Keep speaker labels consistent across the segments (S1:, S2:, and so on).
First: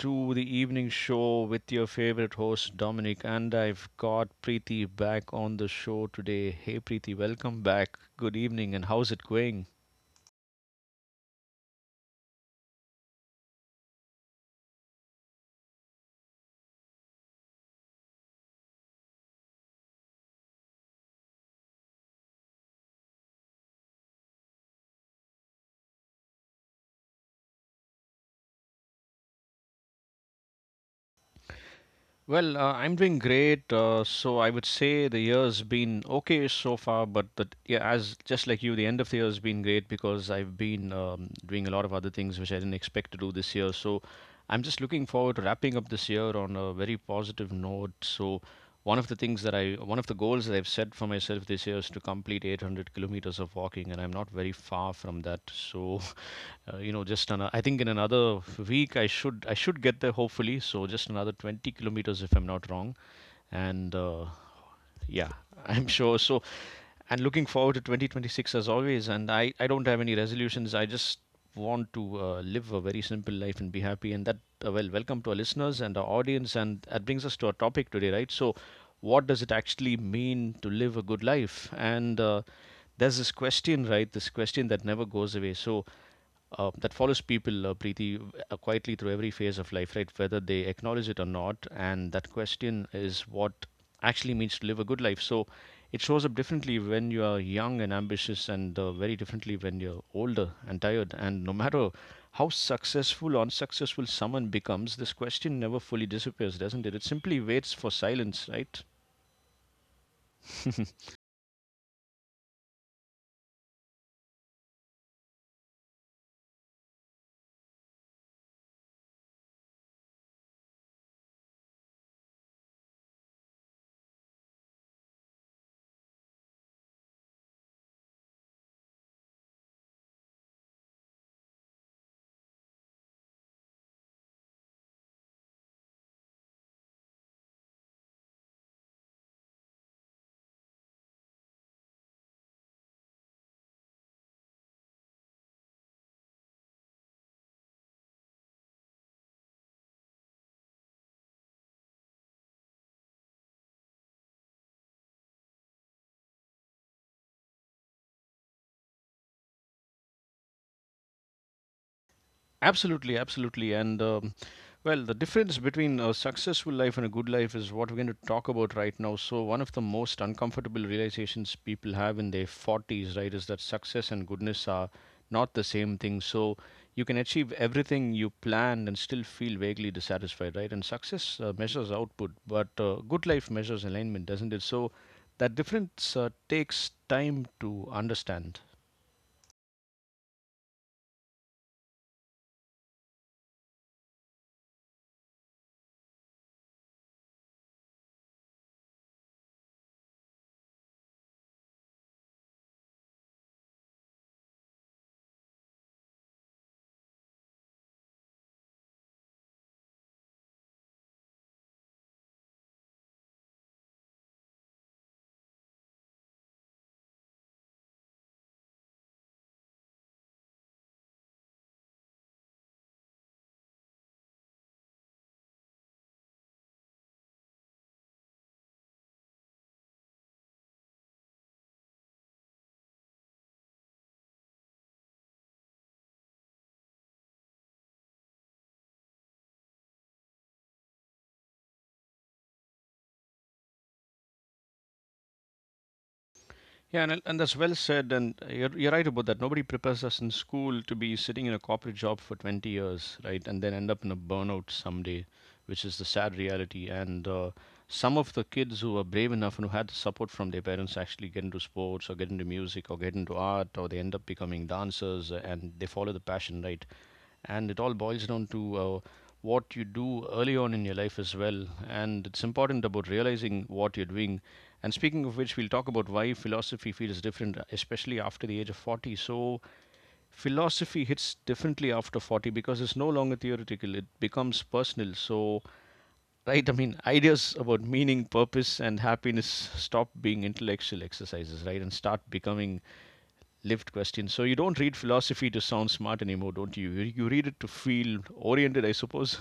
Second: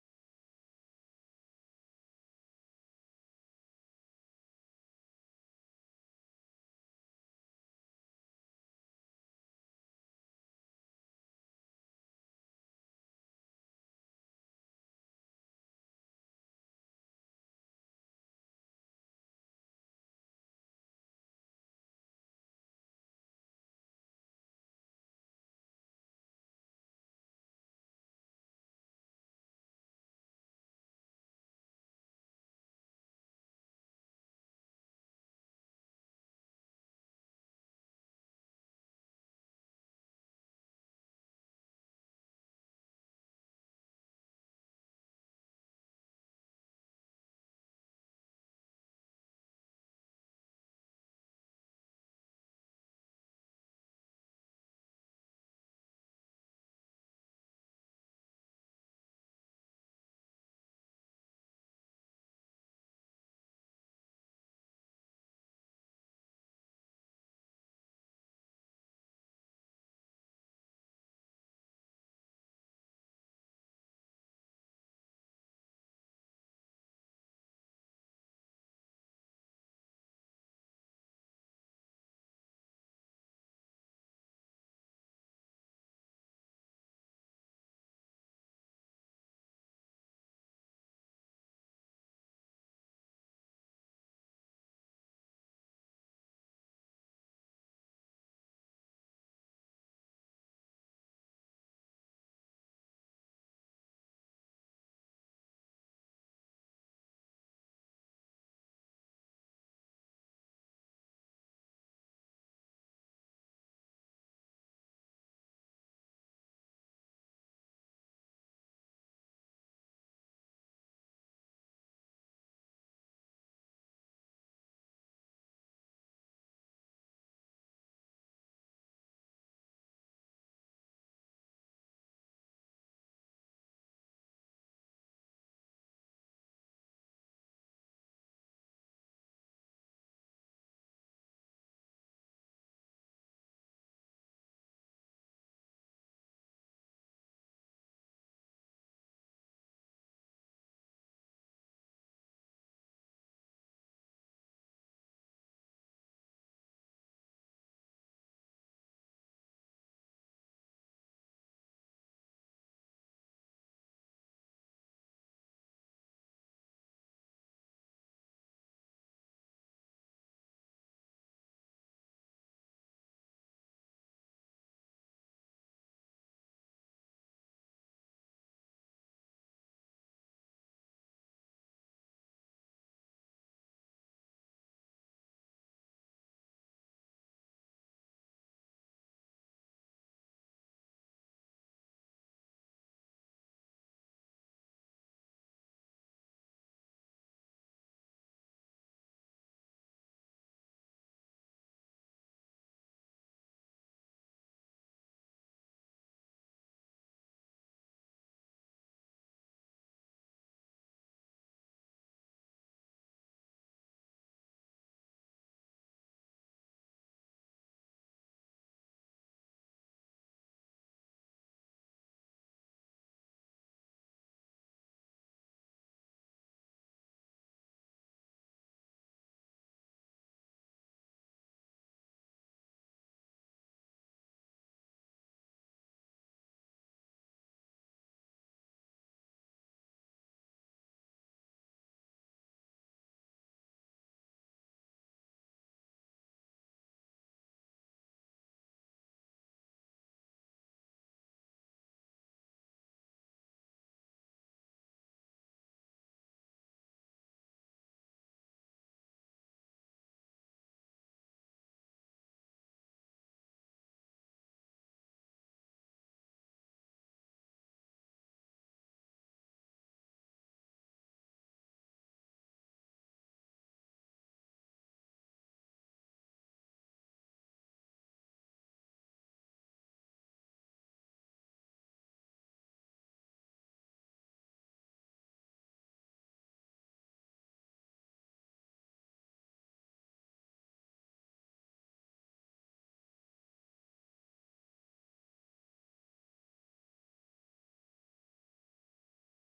S1: to the evening show with your favorite host Dominic, and I've got Preeti back on the show today. Hey Preeti, welcome back. Good evening, and how's it going? Well, I'm doing great. So I would say the year's been okay so far, but yeah, as just like you, the end of the year's been great because I've been doing a lot of other things which I didn't expect to do this year. So I'm just looking forward to wrapping up this year on a very positive note. So one of the goals that I've set for myself this year is to complete 800 kilometers of walking, and I'm not very far from that. So, I think in another week I should get there hopefully. So just another 20 kilometers if I'm not wrong, and yeah, I'm sure. So, and looking forward to 2026 as always. And I don't have any resolutions. I just want to live a very simple life and be happy. And well, welcome to our listeners and our audience. And that brings us to our topic today, right? So, what does it actually mean to live a good life? And there's this question, right? This question that never goes away. So, that follows people, Preeti, quietly through every phase of life, right? Whether they acknowledge it or not. And that question is what actually means to live a good life. So it shows up differently when you are young and ambitious, and very differently when you're older and tired. And no matter how successful or unsuccessful someone becomes, this question never fully disappears, doesn't it? It simply waits for silence, right? Absolutely, absolutely. And Well, the difference between a successful life and a good life is what we're going to talk about right now. So, one of the most uncomfortable realizations people have in their 40s, right, is that success and goodness are not the same thing. So, you can achieve everything you planned and still feel vaguely dissatisfied, right? And success measures output, but good life measures alignment, doesn't it? So, that difference takes time to understand. Yeah, and that's well said. And you're right about that. Nobody prepares us in school to be sitting in a corporate job for 20 years, right? And then end up in a burnout someday, which is the sad reality. And some of the kids who are brave enough and who had the support from their parents actually get into sports or get into music or get into art, or they end up becoming dancers and they follow the passion, right? And it all boils down to what you do early on in your life as well. And it's important about realizing what you're doing. And speaking of which, we'll talk about why philosophy feels different, especially after the age of 40. So, philosophy hits differently after 40 because it's no longer theoretical, it becomes personal. So, right, I mean, ideas about meaning, purpose, and happiness stop being intellectual exercises, right, and start becoming lived question. So you don't read philosophy to sound smart anymore, don't you? You read it to feel oriented, I suppose.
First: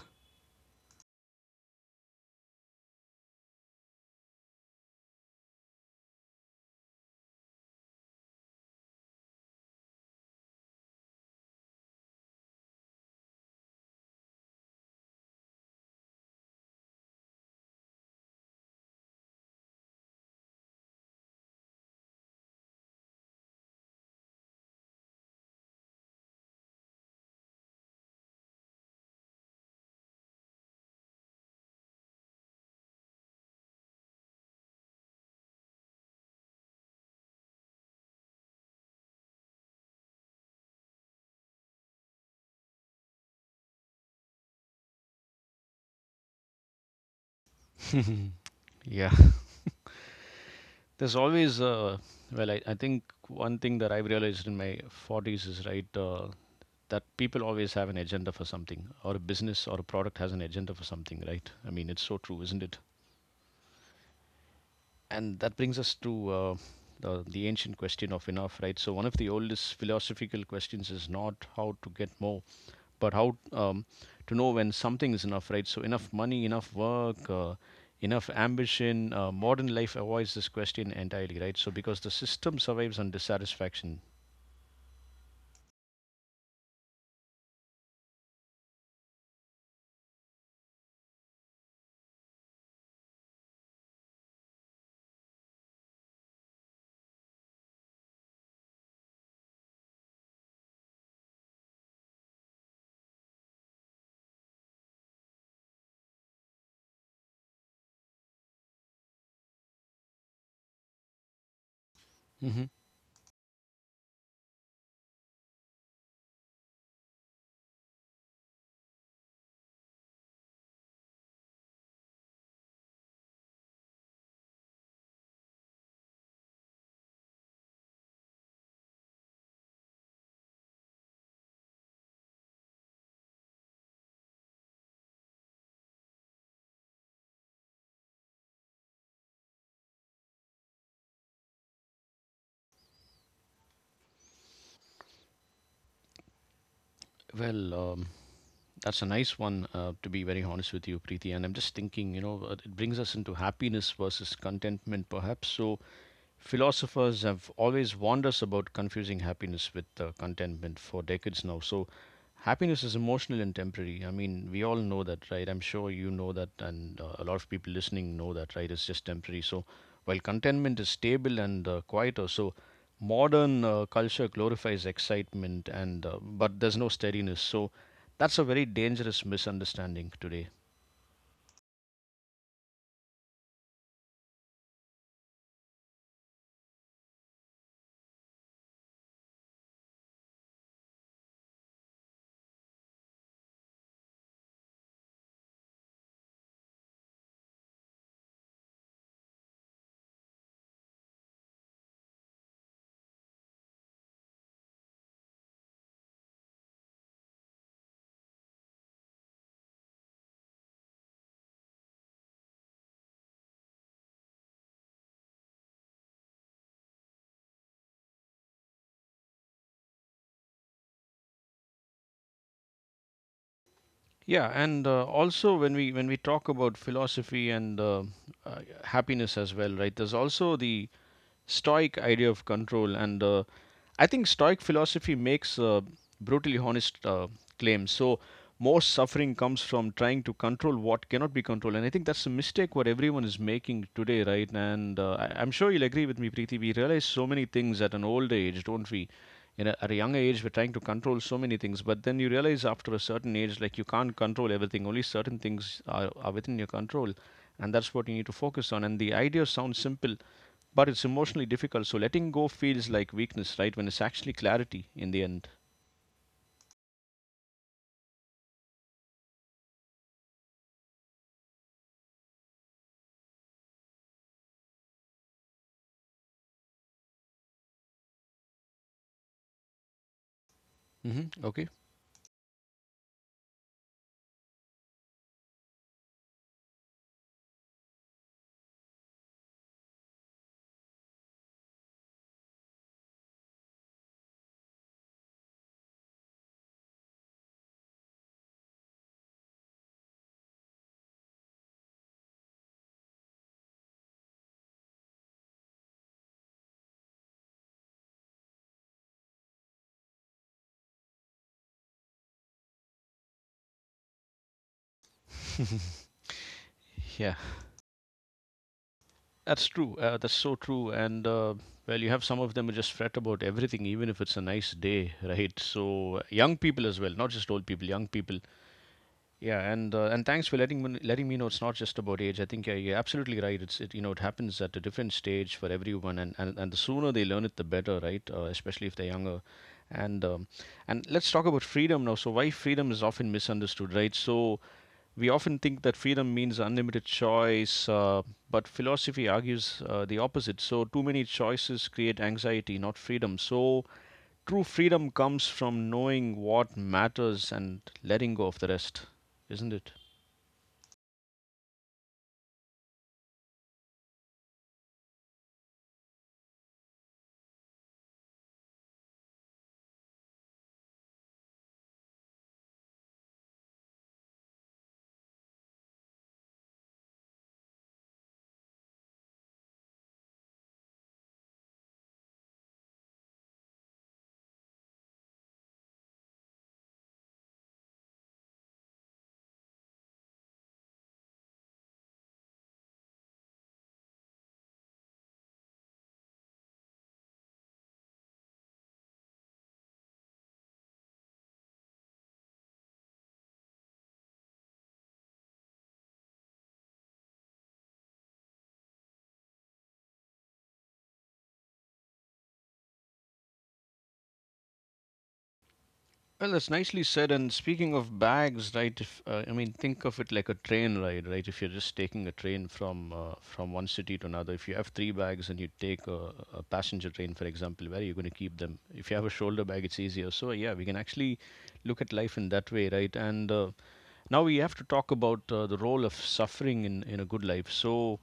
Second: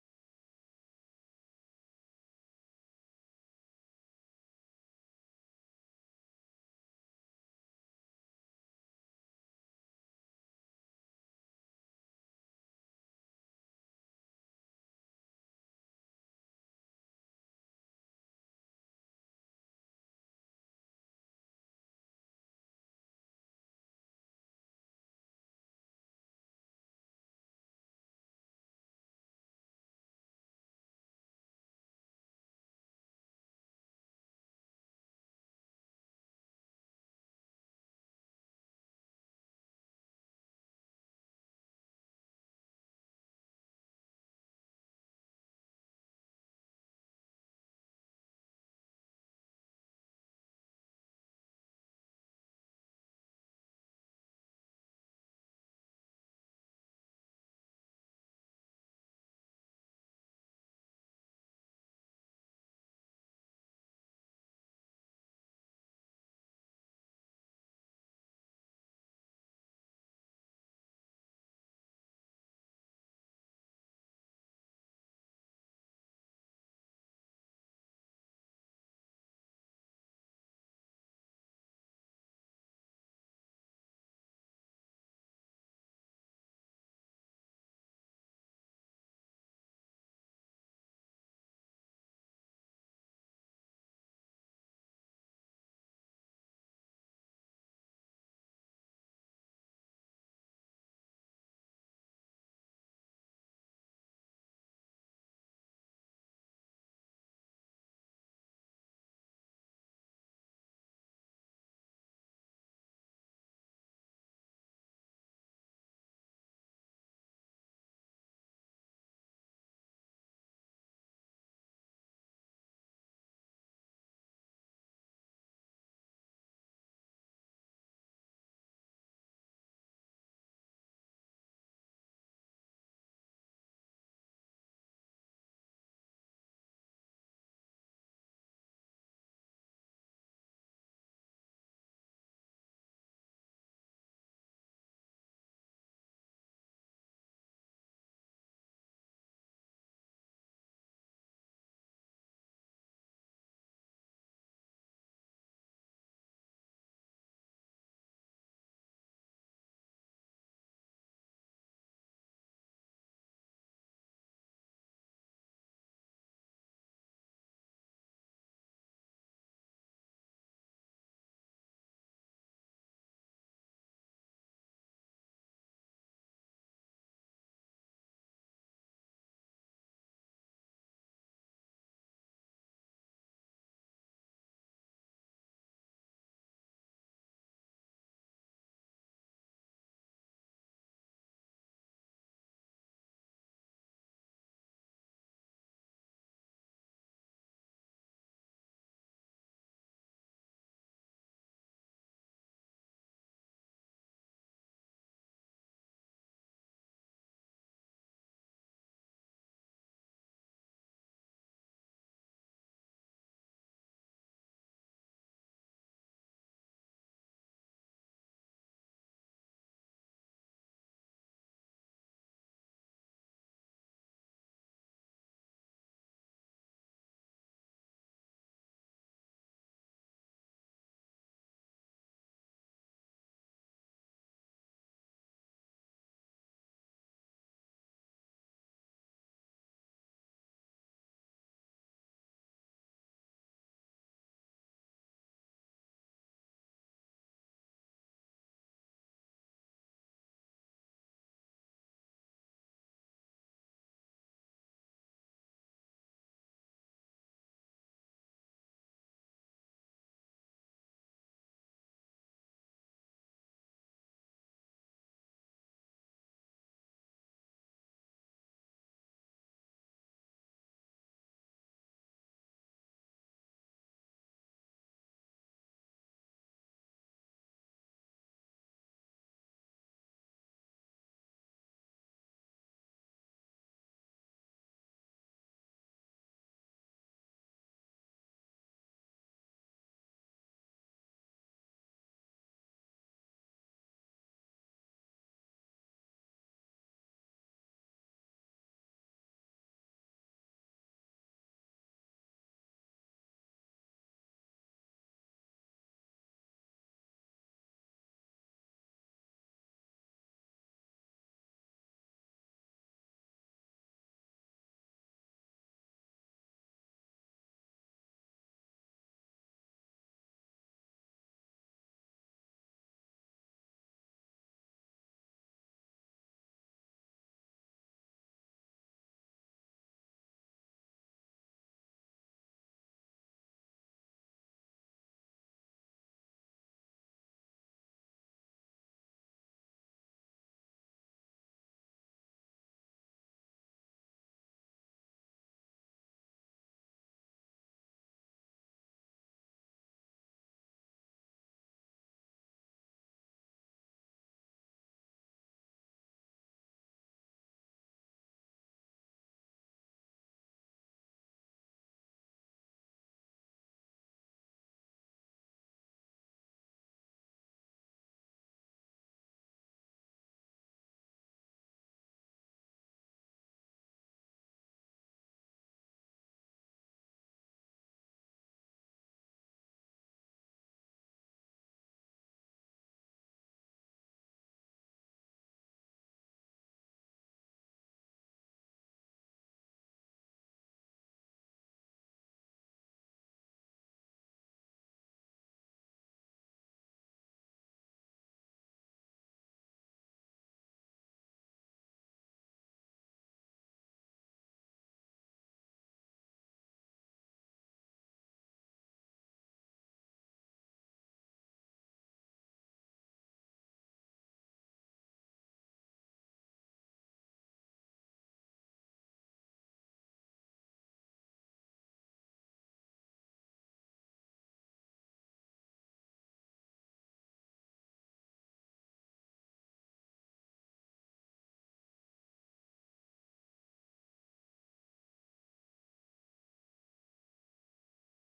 S1: Yeah. There's always, uh, I think one thing that I've realized in my 40s is right that people always have an agenda for something, or a business or a product has an agenda for something, right? I mean, it's so true, isn't it? And that brings us to the ancient question of enough, right? So, one of the oldest philosophical questions is not how to get more, but how to know when something is enough, right? So, enough money, enough work, enough ambition. Modern life avoids this question entirely, right? So, because the system survives on dissatisfaction. Hmm. Well, um, that's a nice one, to be very honest with you, Preeti. And I'm just thinking, you know, it brings us into happiness versus contentment, perhaps. So, philosophers have always warned us about confusing happiness with contentment for decades now. So, happiness is emotional and temporary. I mean, we all know that, right? I'm sure you know that, and a lot of people listening know that, right? It's just temporary. So, while contentment is stable and quieter, so modern culture glorifies excitement, and but there's no steadiness. So, that's a very dangerous misunderstanding today. Yeah, and also when we talk about philosophy and happiness as well, right? There's also the stoic idea of control, and I think stoic philosophy makes brutally honest claims. So most suffering comes from trying to control what cannot be controlled, and I think that's a mistake what everyone is making today, right? And I'm sure you'll agree with me, Preeti, we realize so many things at an old age, don't we? At a younger age we're trying to control so many things, but then you realize after a certain age like you can't control everything, only certain things are within your control, and that's what you need to focus on. And the idea sounds simple, but it's emotionally difficult. So letting go feels like weakness, right? When it's actually clarity in the end. Hmm. Okay. Yeah, that's true. That's so true. And well, you have some of them who just fret about everything, even if it's a nice day, right? So young people as well, not just old people, young people. Yeah, and thanks for letting me know it's not just about age. I think yeah, you're absolutely right. It's it you know it happens at a different stage for everyone, and and the sooner they learn it, the better, right? Especially if they're younger. And um, and let's talk about freedom now. So why freedom is often misunderstood, right? So we often think that freedom means unlimited choice, but philosophy argues the opposite. So too many choices create anxiety, not freedom. So true freedom comes from knowing what matters and letting go of the rest, isn't it? Well, that's nicely said. And speaking of bags, right? If I mean, think of it like a train ride, right? If you're just taking a train from one city to another, if you have three bags and you take a passenger train, for example, where are you going to keep them? If you have a shoulder bag, it's easier. So yeah, we can actually look at life in that way, right? And now we have to talk about the role of suffering in a good life. So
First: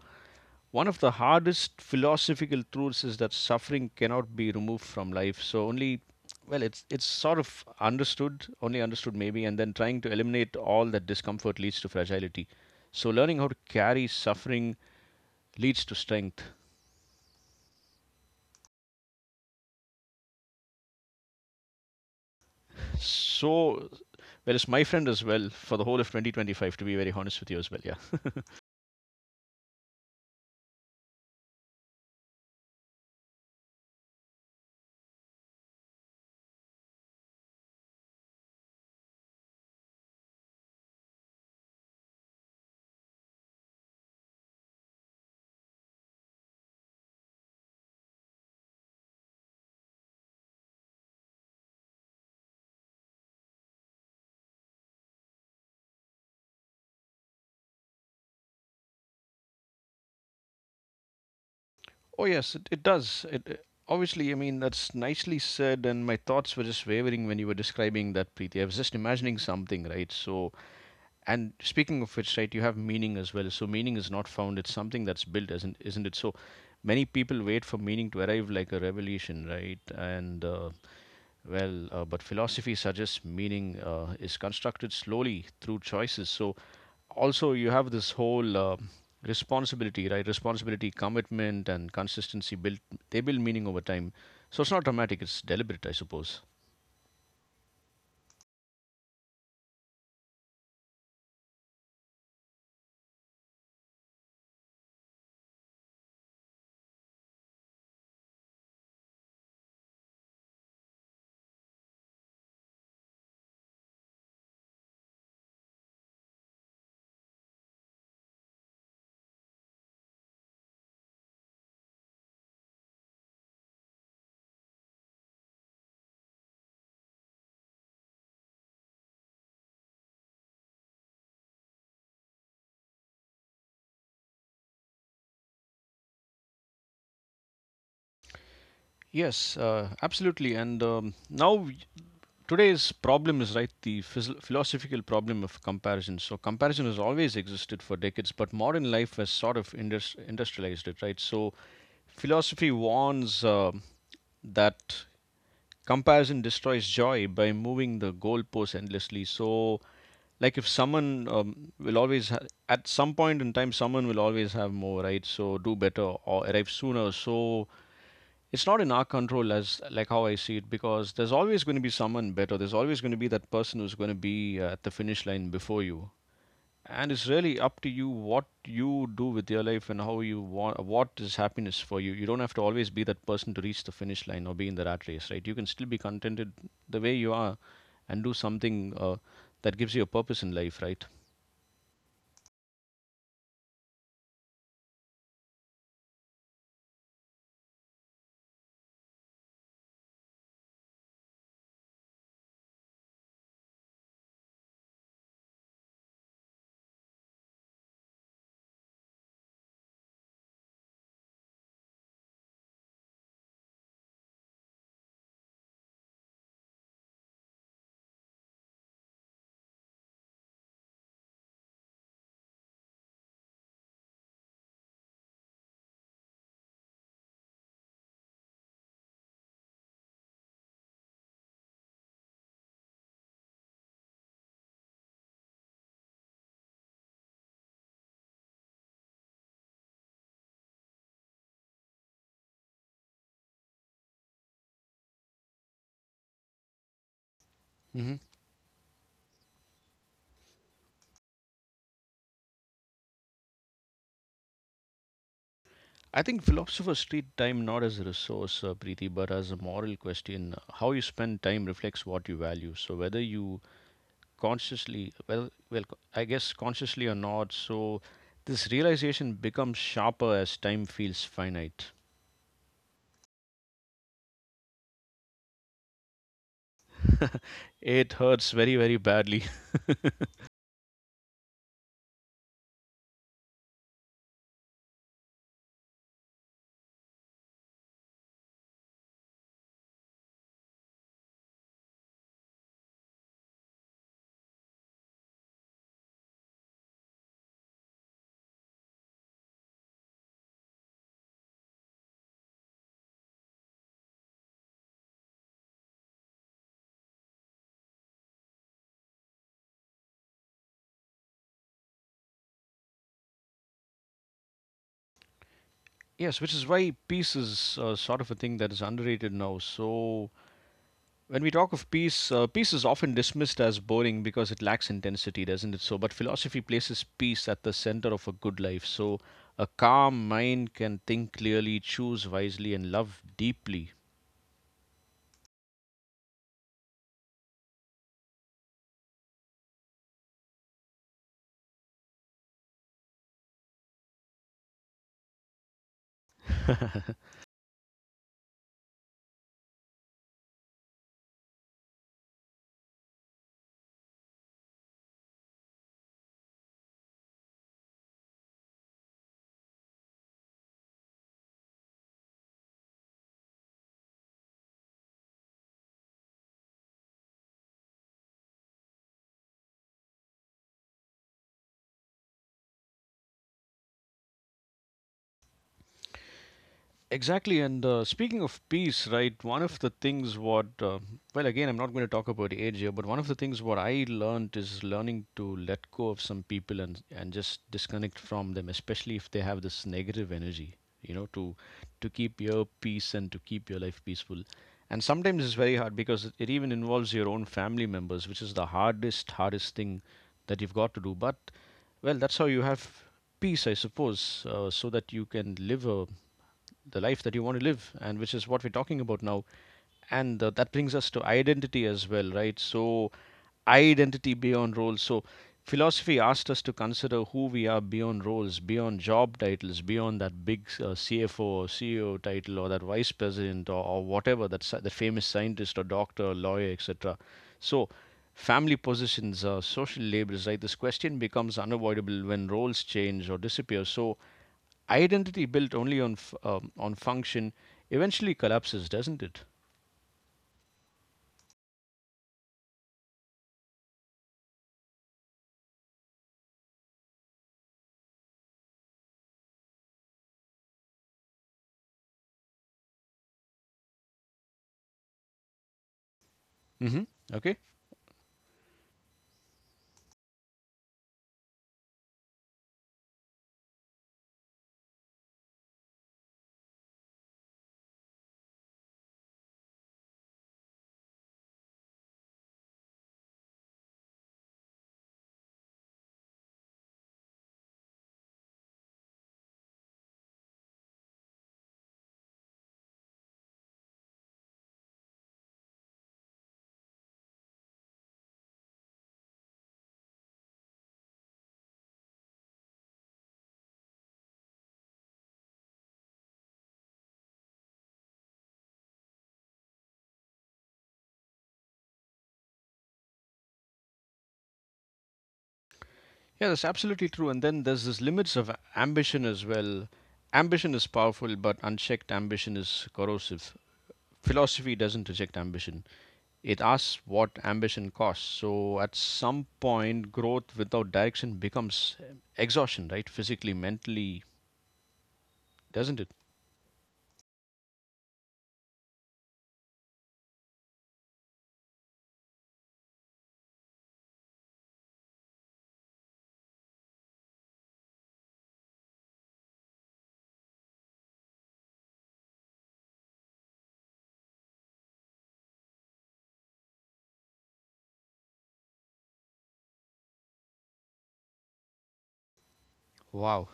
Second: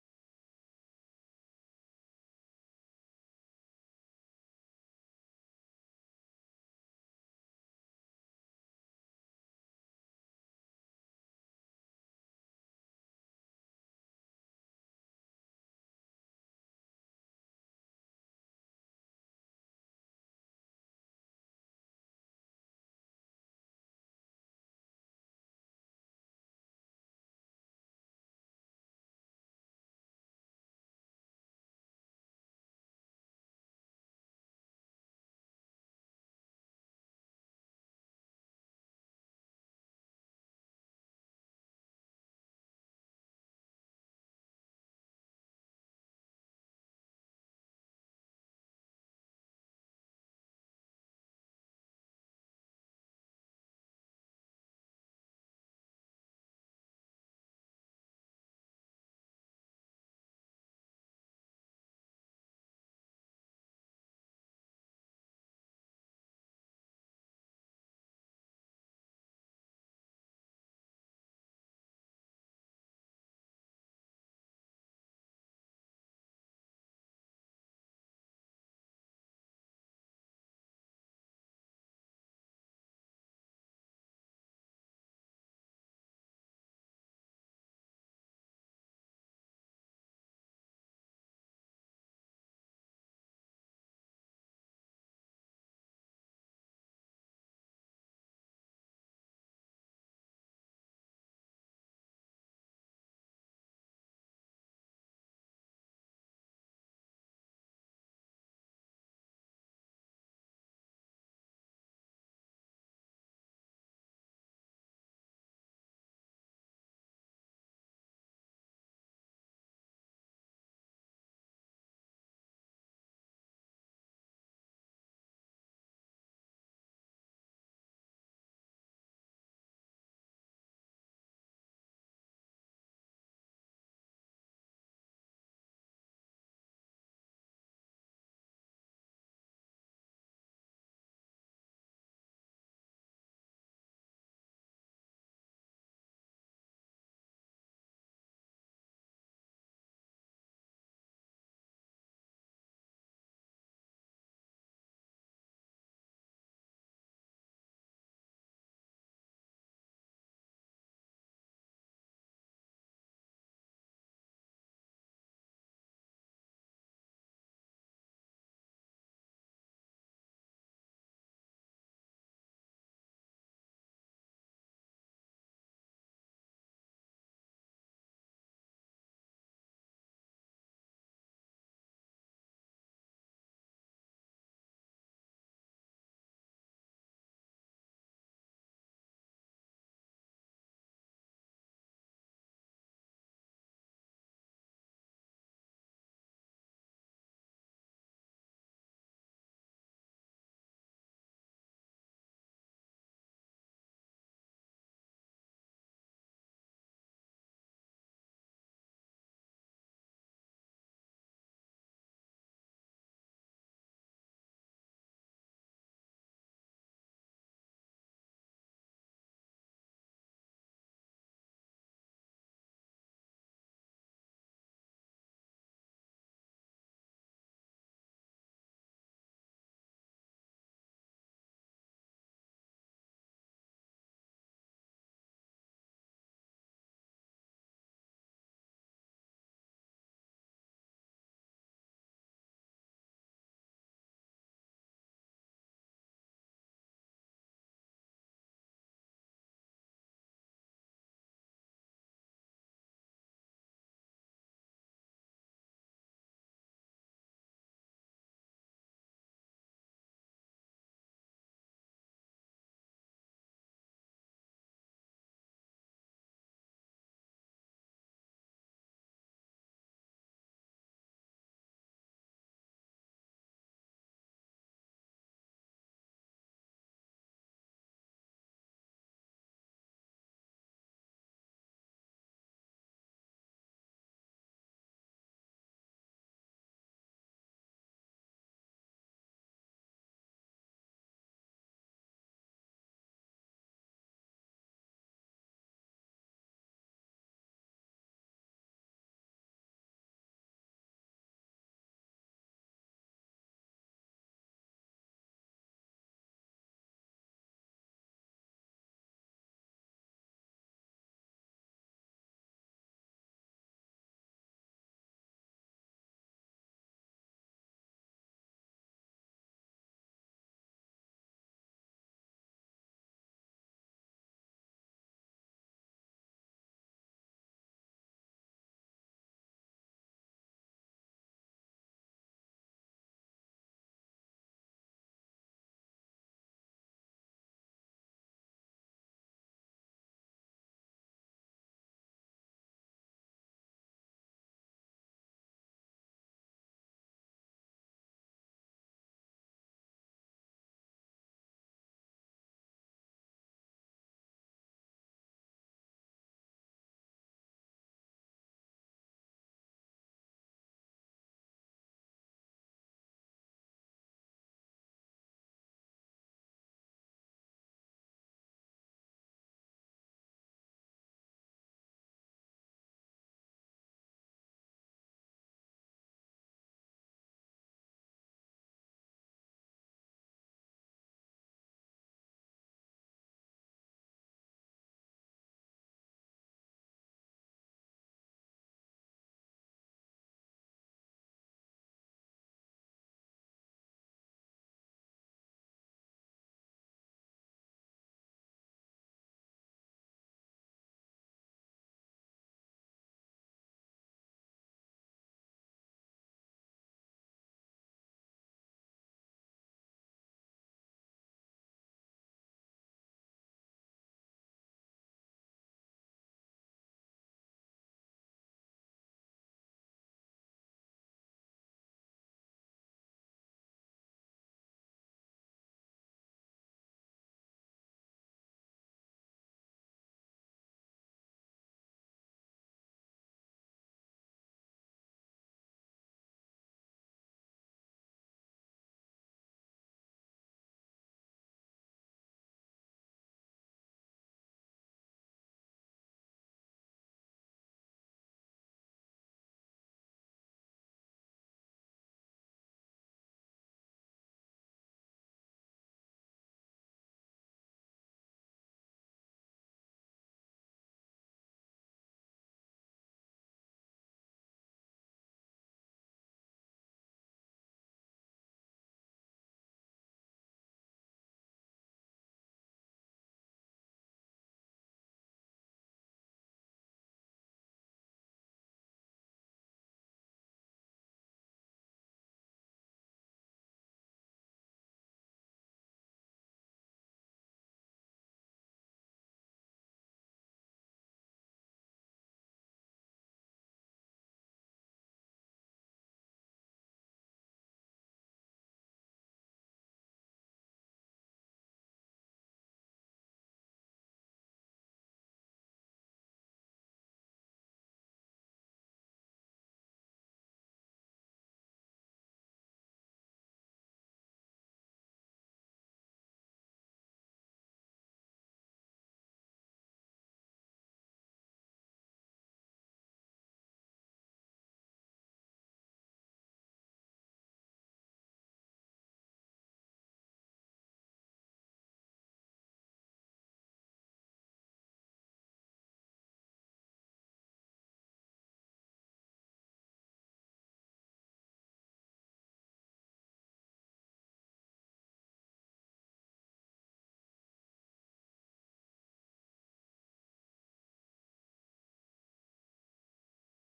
S1: one of the hardest philosophical truths is that suffering cannot be removed from life. So only, well, it's sort of understood, only understood maybe, and then trying to eliminate all that discomfort leads to fragility. So learning how to carry suffering leads to strength. So well, it's my friend as well for the whole of 2025. To be very honest with you as well, yeah. Oh yes, it does. Obviously, I mean, that's nicely said, and my thoughts were just wavering when you were describing that, Preeti. I was just imagining something, right? So, and speaking of which, right, you have meaning as well. So meaning is not found, it's something that's built, isn't it? So many people wait for meaning to arrive like a revelation, right? And but philosophy suggests meaning is constructed slowly through choices. So also you have this whole responsibility, commitment, and consistency built They build meaning over time. So it's not dramatic, it's deliberate, I suppose. Yes, absolutely. And Now today's problem is right the philosophical problem of comparison. So comparison has always existed for decades, but modern life has sort of industrialized it, right? So philosophy warns that comparison destroys joy by moving the goalposts endlessly. So like if someone at some point in time someone will always have more, right? So do better or arrive sooner. So it's not in our control as like how I see it, because there's always going to be someone better. There's always going to be that person who's going to be at the finish line before you. And it's really up to you what you do with your life and how you want what is happiness for you. You don't have to always be that person to reach the finish line or be in the rat race, right? You can still be contented the way you are and do something that gives you a purpose in life, right? Mm-hmm. I think philosophers treat time not as a resource, Preeti, but as a moral question. How you spend time reflects what you value. So whether you consciously, well, well, I guess consciously or not, so this realization becomes sharper as time feels finite. It hurts very, very badly. Yes, which is why peace is sort of a thing that is underrated now. So when we talk of peace, peace is often dismissed as boring because it lacks intensity, doesn't it? So, but philosophy places peace at the center of a good life. So a calm mind can think clearly, choose wisely, and love deeply. Exactly, and speaking of peace, right? One of the things what, well, again, I'm not going to talk about age here, but one of the things what I learned is learning to let go of some people and just disconnect from them, especially if they have this negative energy. You know, to keep your peace and to keep your life peaceful. And sometimes it's very hard because it even involves your own family members, which is the hardest, hardest thing that you've got to do. But well, that's how you have peace, I suppose, so that you can live a, the life that you want to live, and which is what we're talking about now. And that brings us to identity as well, right? So identity beyond roles. So philosophy asked us to consider who we are beyond roles, beyond job titles, beyond that big CFO or CEO title or that vice president or, whatever, that famous scientist or doctor, lawyer, etc. So family positions, social labels, right? This question becomes unavoidable when roles change or disappear. So identity built only on on function eventually collapses, doesn't it? Hmm. Okay. Yeah, that's absolutely true. And then there's this limits of ambition as well. Ambition is powerful, but unchecked ambition is corrosive. Philosophy doesn't reject ambition. It asks what ambition costs. So at some point, growth without direction becomes exhaustion, right? Physically, mentally, doesn't it? Wow.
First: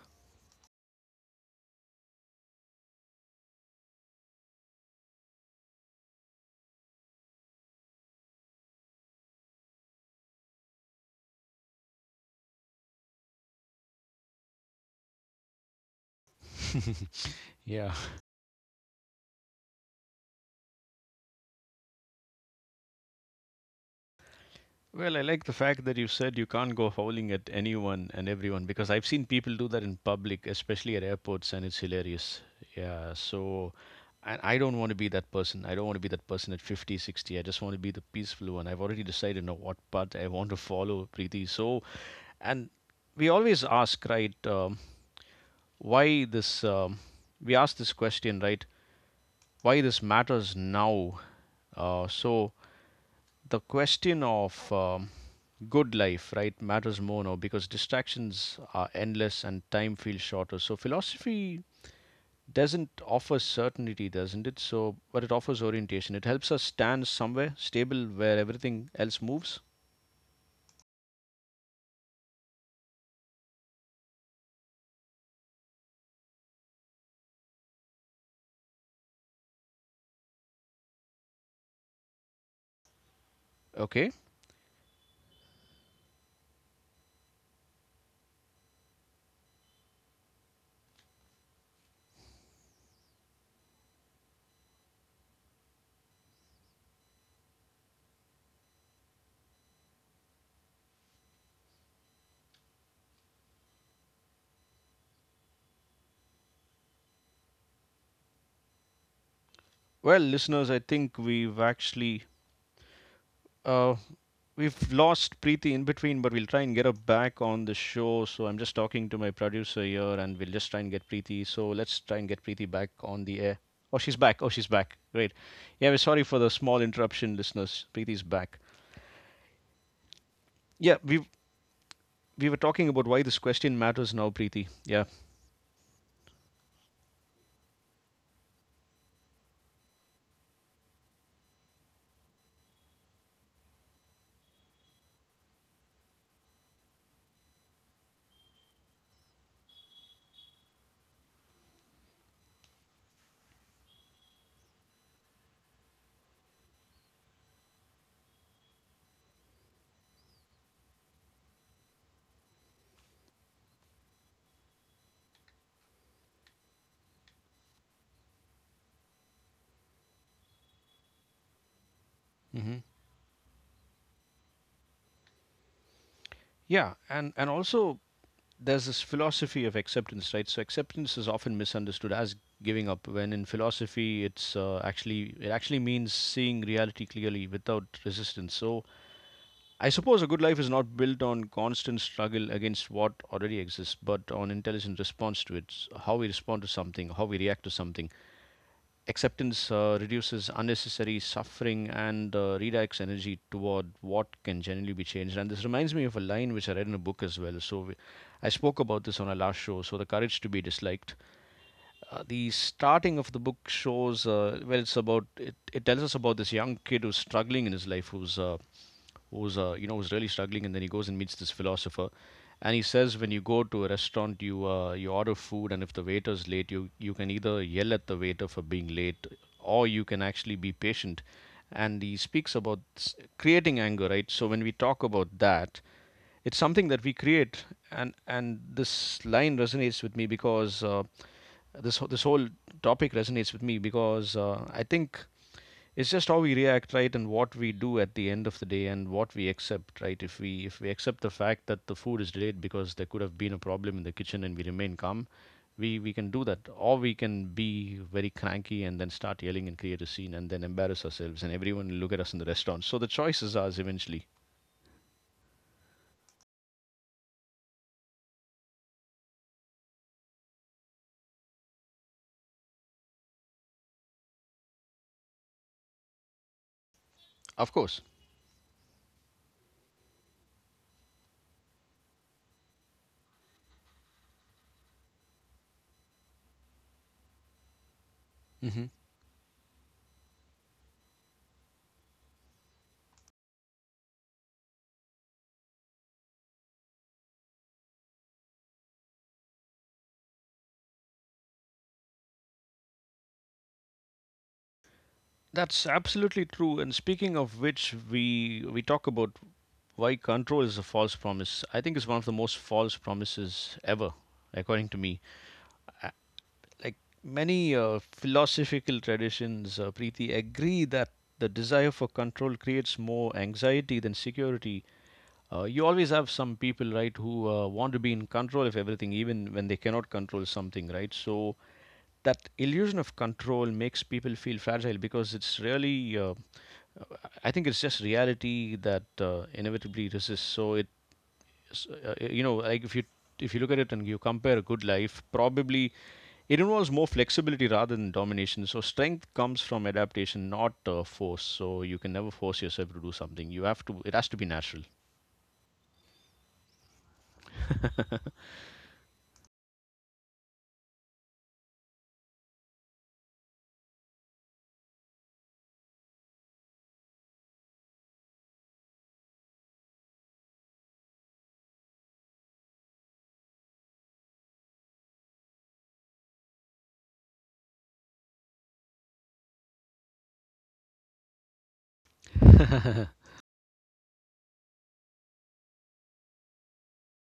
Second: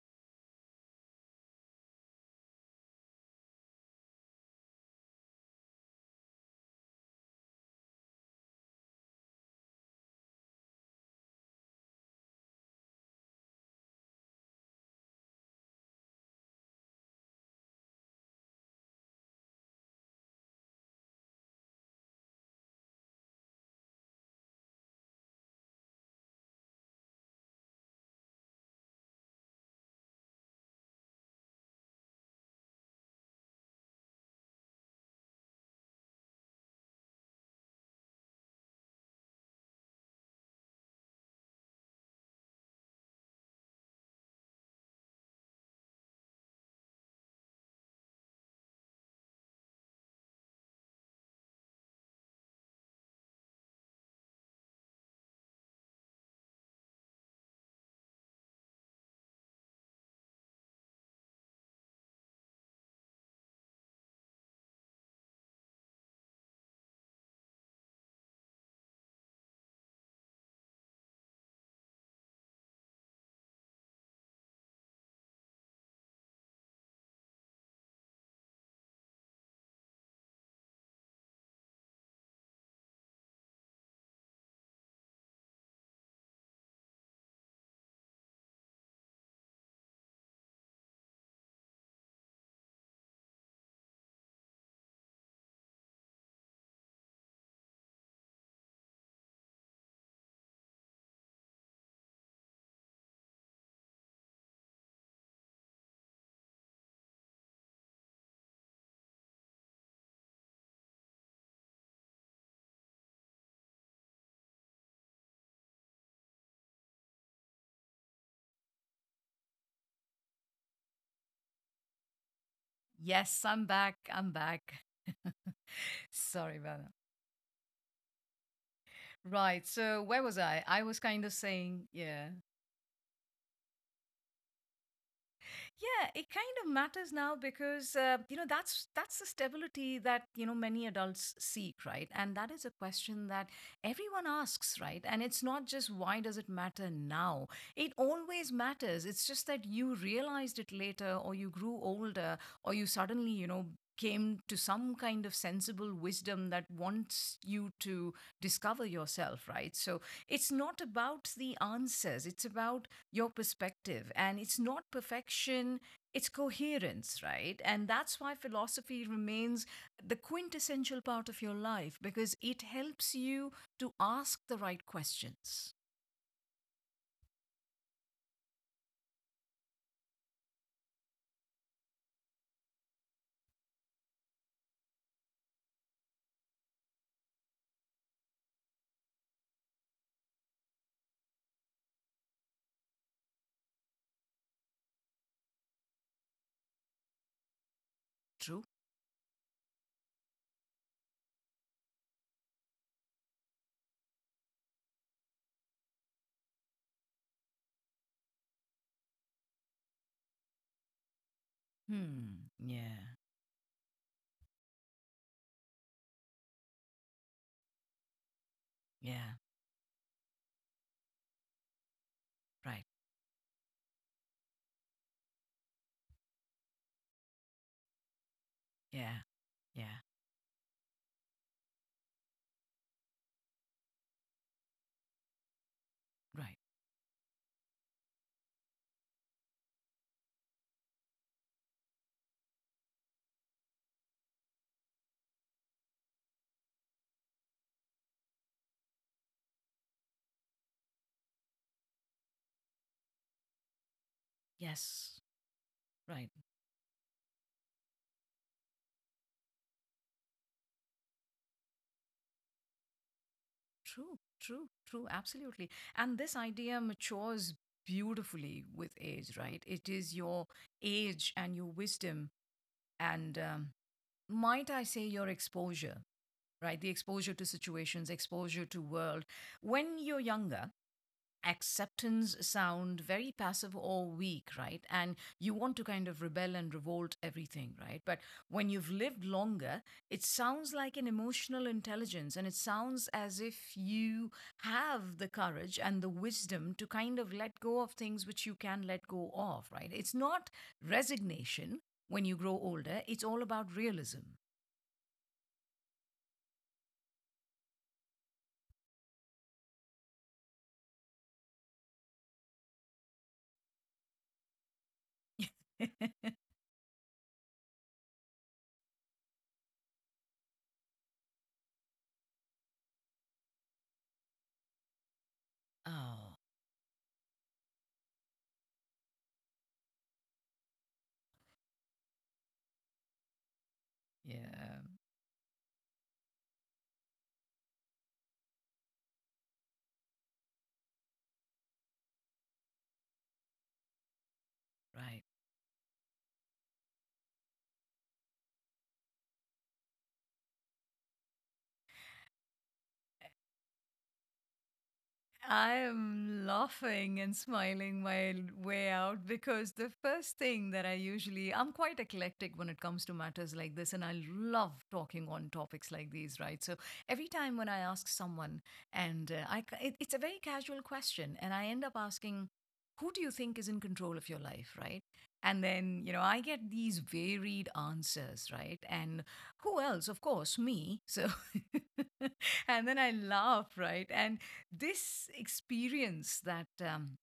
S1: Yeah. Well, I like the fact that you said you can't go howling at anyone and everyone because I've seen people do that in public, especially at airports, and it's hilarious. Yeah. So, and I don't want to be that person. I don't want to be that person at 50, 60. I just want to be the peaceful one. I've already decided now what path I want to follow, Preeti. So, and we always ask, right? Why this we ask this question, right? Why this matters now. So the question of good life, right, matters more now because distractions are endless and time feels shorter. So philosophy doesn't offer certainty, doesn't it? So, but it offers orientation. It helps us stand somewhere stable where everything else moves. Okay. Well, listeners, I think we've actually uh, we've lost Preeti in between, but we'll try and get her back on the show. So I'm just talking to my producer here, and we'll just try and get Preeti. So let's try and get Preeti back on the
S2: Yes,
S1: air.
S2: I'm
S1: Oh,
S2: back.
S1: she's
S2: I'm
S1: back. Oh, she's
S2: back.
S1: back. Great. Yeah, we're sorry for the
S2: Sorry about
S1: small
S2: that.
S1: interruption, listeners. Preeti's back.
S2: Right. So where was I? I
S1: Yeah,
S2: was kind
S1: we
S2: of saying, yeah.
S1: we were talking about why this question matters now, Preeti. Yeah.
S2: Yeah, it kind of matters now because you know that's the stability that you know many adults seek, right? And that is a question that everyone asks, right? And it's not just why does it matter now? It always matters. It's just that you realized it later, or you grew older, or you suddenly you know came to some kind of sensible wisdom that wants you to discover yourself, right? So it's not about the answers. It's about your perspective. And it's not perfection, it's coherence, right? And that's why philosophy remains the quintessential part of your life because it
S1: Hmm.
S2: helps you to ask the right questions.
S1: Yeah, and also there's this philosophy of acceptance, right? So acceptance is often misunderstood as giving up, when in philosophy, it's actually it actually means seeing reality clearly without resistance. So I suppose a good life is not built on constant struggle against what already exists, but on intelligent response to it, how we respond to something, how we react to something.
S2: True?
S1: Acceptance reduces unnecessary suffering and redirects energy toward what can genuinely be changed. And this reminds me of a line which I read in a book as well. I spoke about this on our last show. So the courage to be disliked.
S2: Hmm.
S1: The
S2: Yeah.
S1: starting of the book shows, well, it's about it, it. Tells us about this young kid who's struggling in his life, who's
S2: Yeah.
S1: who's you know, who's really struggling, and then he goes and meets this philosopher, and he
S2: Right.
S1: says when you go to a restaurant, you you order food, and if the waiter's late, you can either yell at the waiter for being
S2: Yeah.
S1: late, or
S2: Yeah.
S1: you can actually be patient. And he speaks about creating anger, right? So when we talk about that,
S2: Right.
S1: it's something that we create, and this line resonates with me because this whole topic resonates with me because I think it's just how we react, right, and what we do at the end of the day and what we accept, right? If we, accept the fact that the food is delayed because there could have been a problem in the kitchen and we remain
S2: Yes.
S1: calm, we
S2: Right.
S1: can do that, or we can be very cranky and then start yelling and create a scene and then embarrass ourselves and everyone will look at us in the restaurant. So the choice is ours
S2: True.
S1: eventually.
S2: True. True. Absolutely. And this idea matures beautifully with age, right? It is your age and your wisdom. And Might I say, your exposure, right? The exposure to
S1: Of course.
S2: situations, exposure to world. When you're younger, acceptance sound very passive or weak, right? And you want to kind of rebel and revolt everything, right? But when you've lived longer, it sounds like an emotional intelligence, and it sounds as if you have the courage and the wisdom to kind of let go of things which you can let go of, right? It's not resignation. When you grow older, it's all about realism.
S1: That's absolutely true. And speaking of which, we talk about why control is a false promise. I think it's one of the most false promises ever, according to me. Like many philosophical traditions, Preeti, agree that the desire for control creates more anxiety than security. You always have
S2: Oh,
S1: some people, right, who want to be in control of everything, even when they cannot control something, right? So that illusion of control makes people feel
S2: yeah.
S1: fragile because it's really, I think it's just reality that inevitably resists. You know, like if you, look at it and you compare a good
S2: Right.
S1: life, probably it involves more flexibility rather than domination. So strength comes from adaptation, not force. So you can never force yourself to do something. You have to. It has to be natural.
S2: I'm laughing and smiling my way out because the first thing that I usually, I'm quite eclectic when it comes to matters like this, and I love talking on topics like these, right? So every time when I ask someone, and it's a very casual question, and I end up asking, who do you think is in control of your life, right? And then, you know, I get these varied answers, right? And who else? Of course, me. So, and then I laugh, right? And this experience that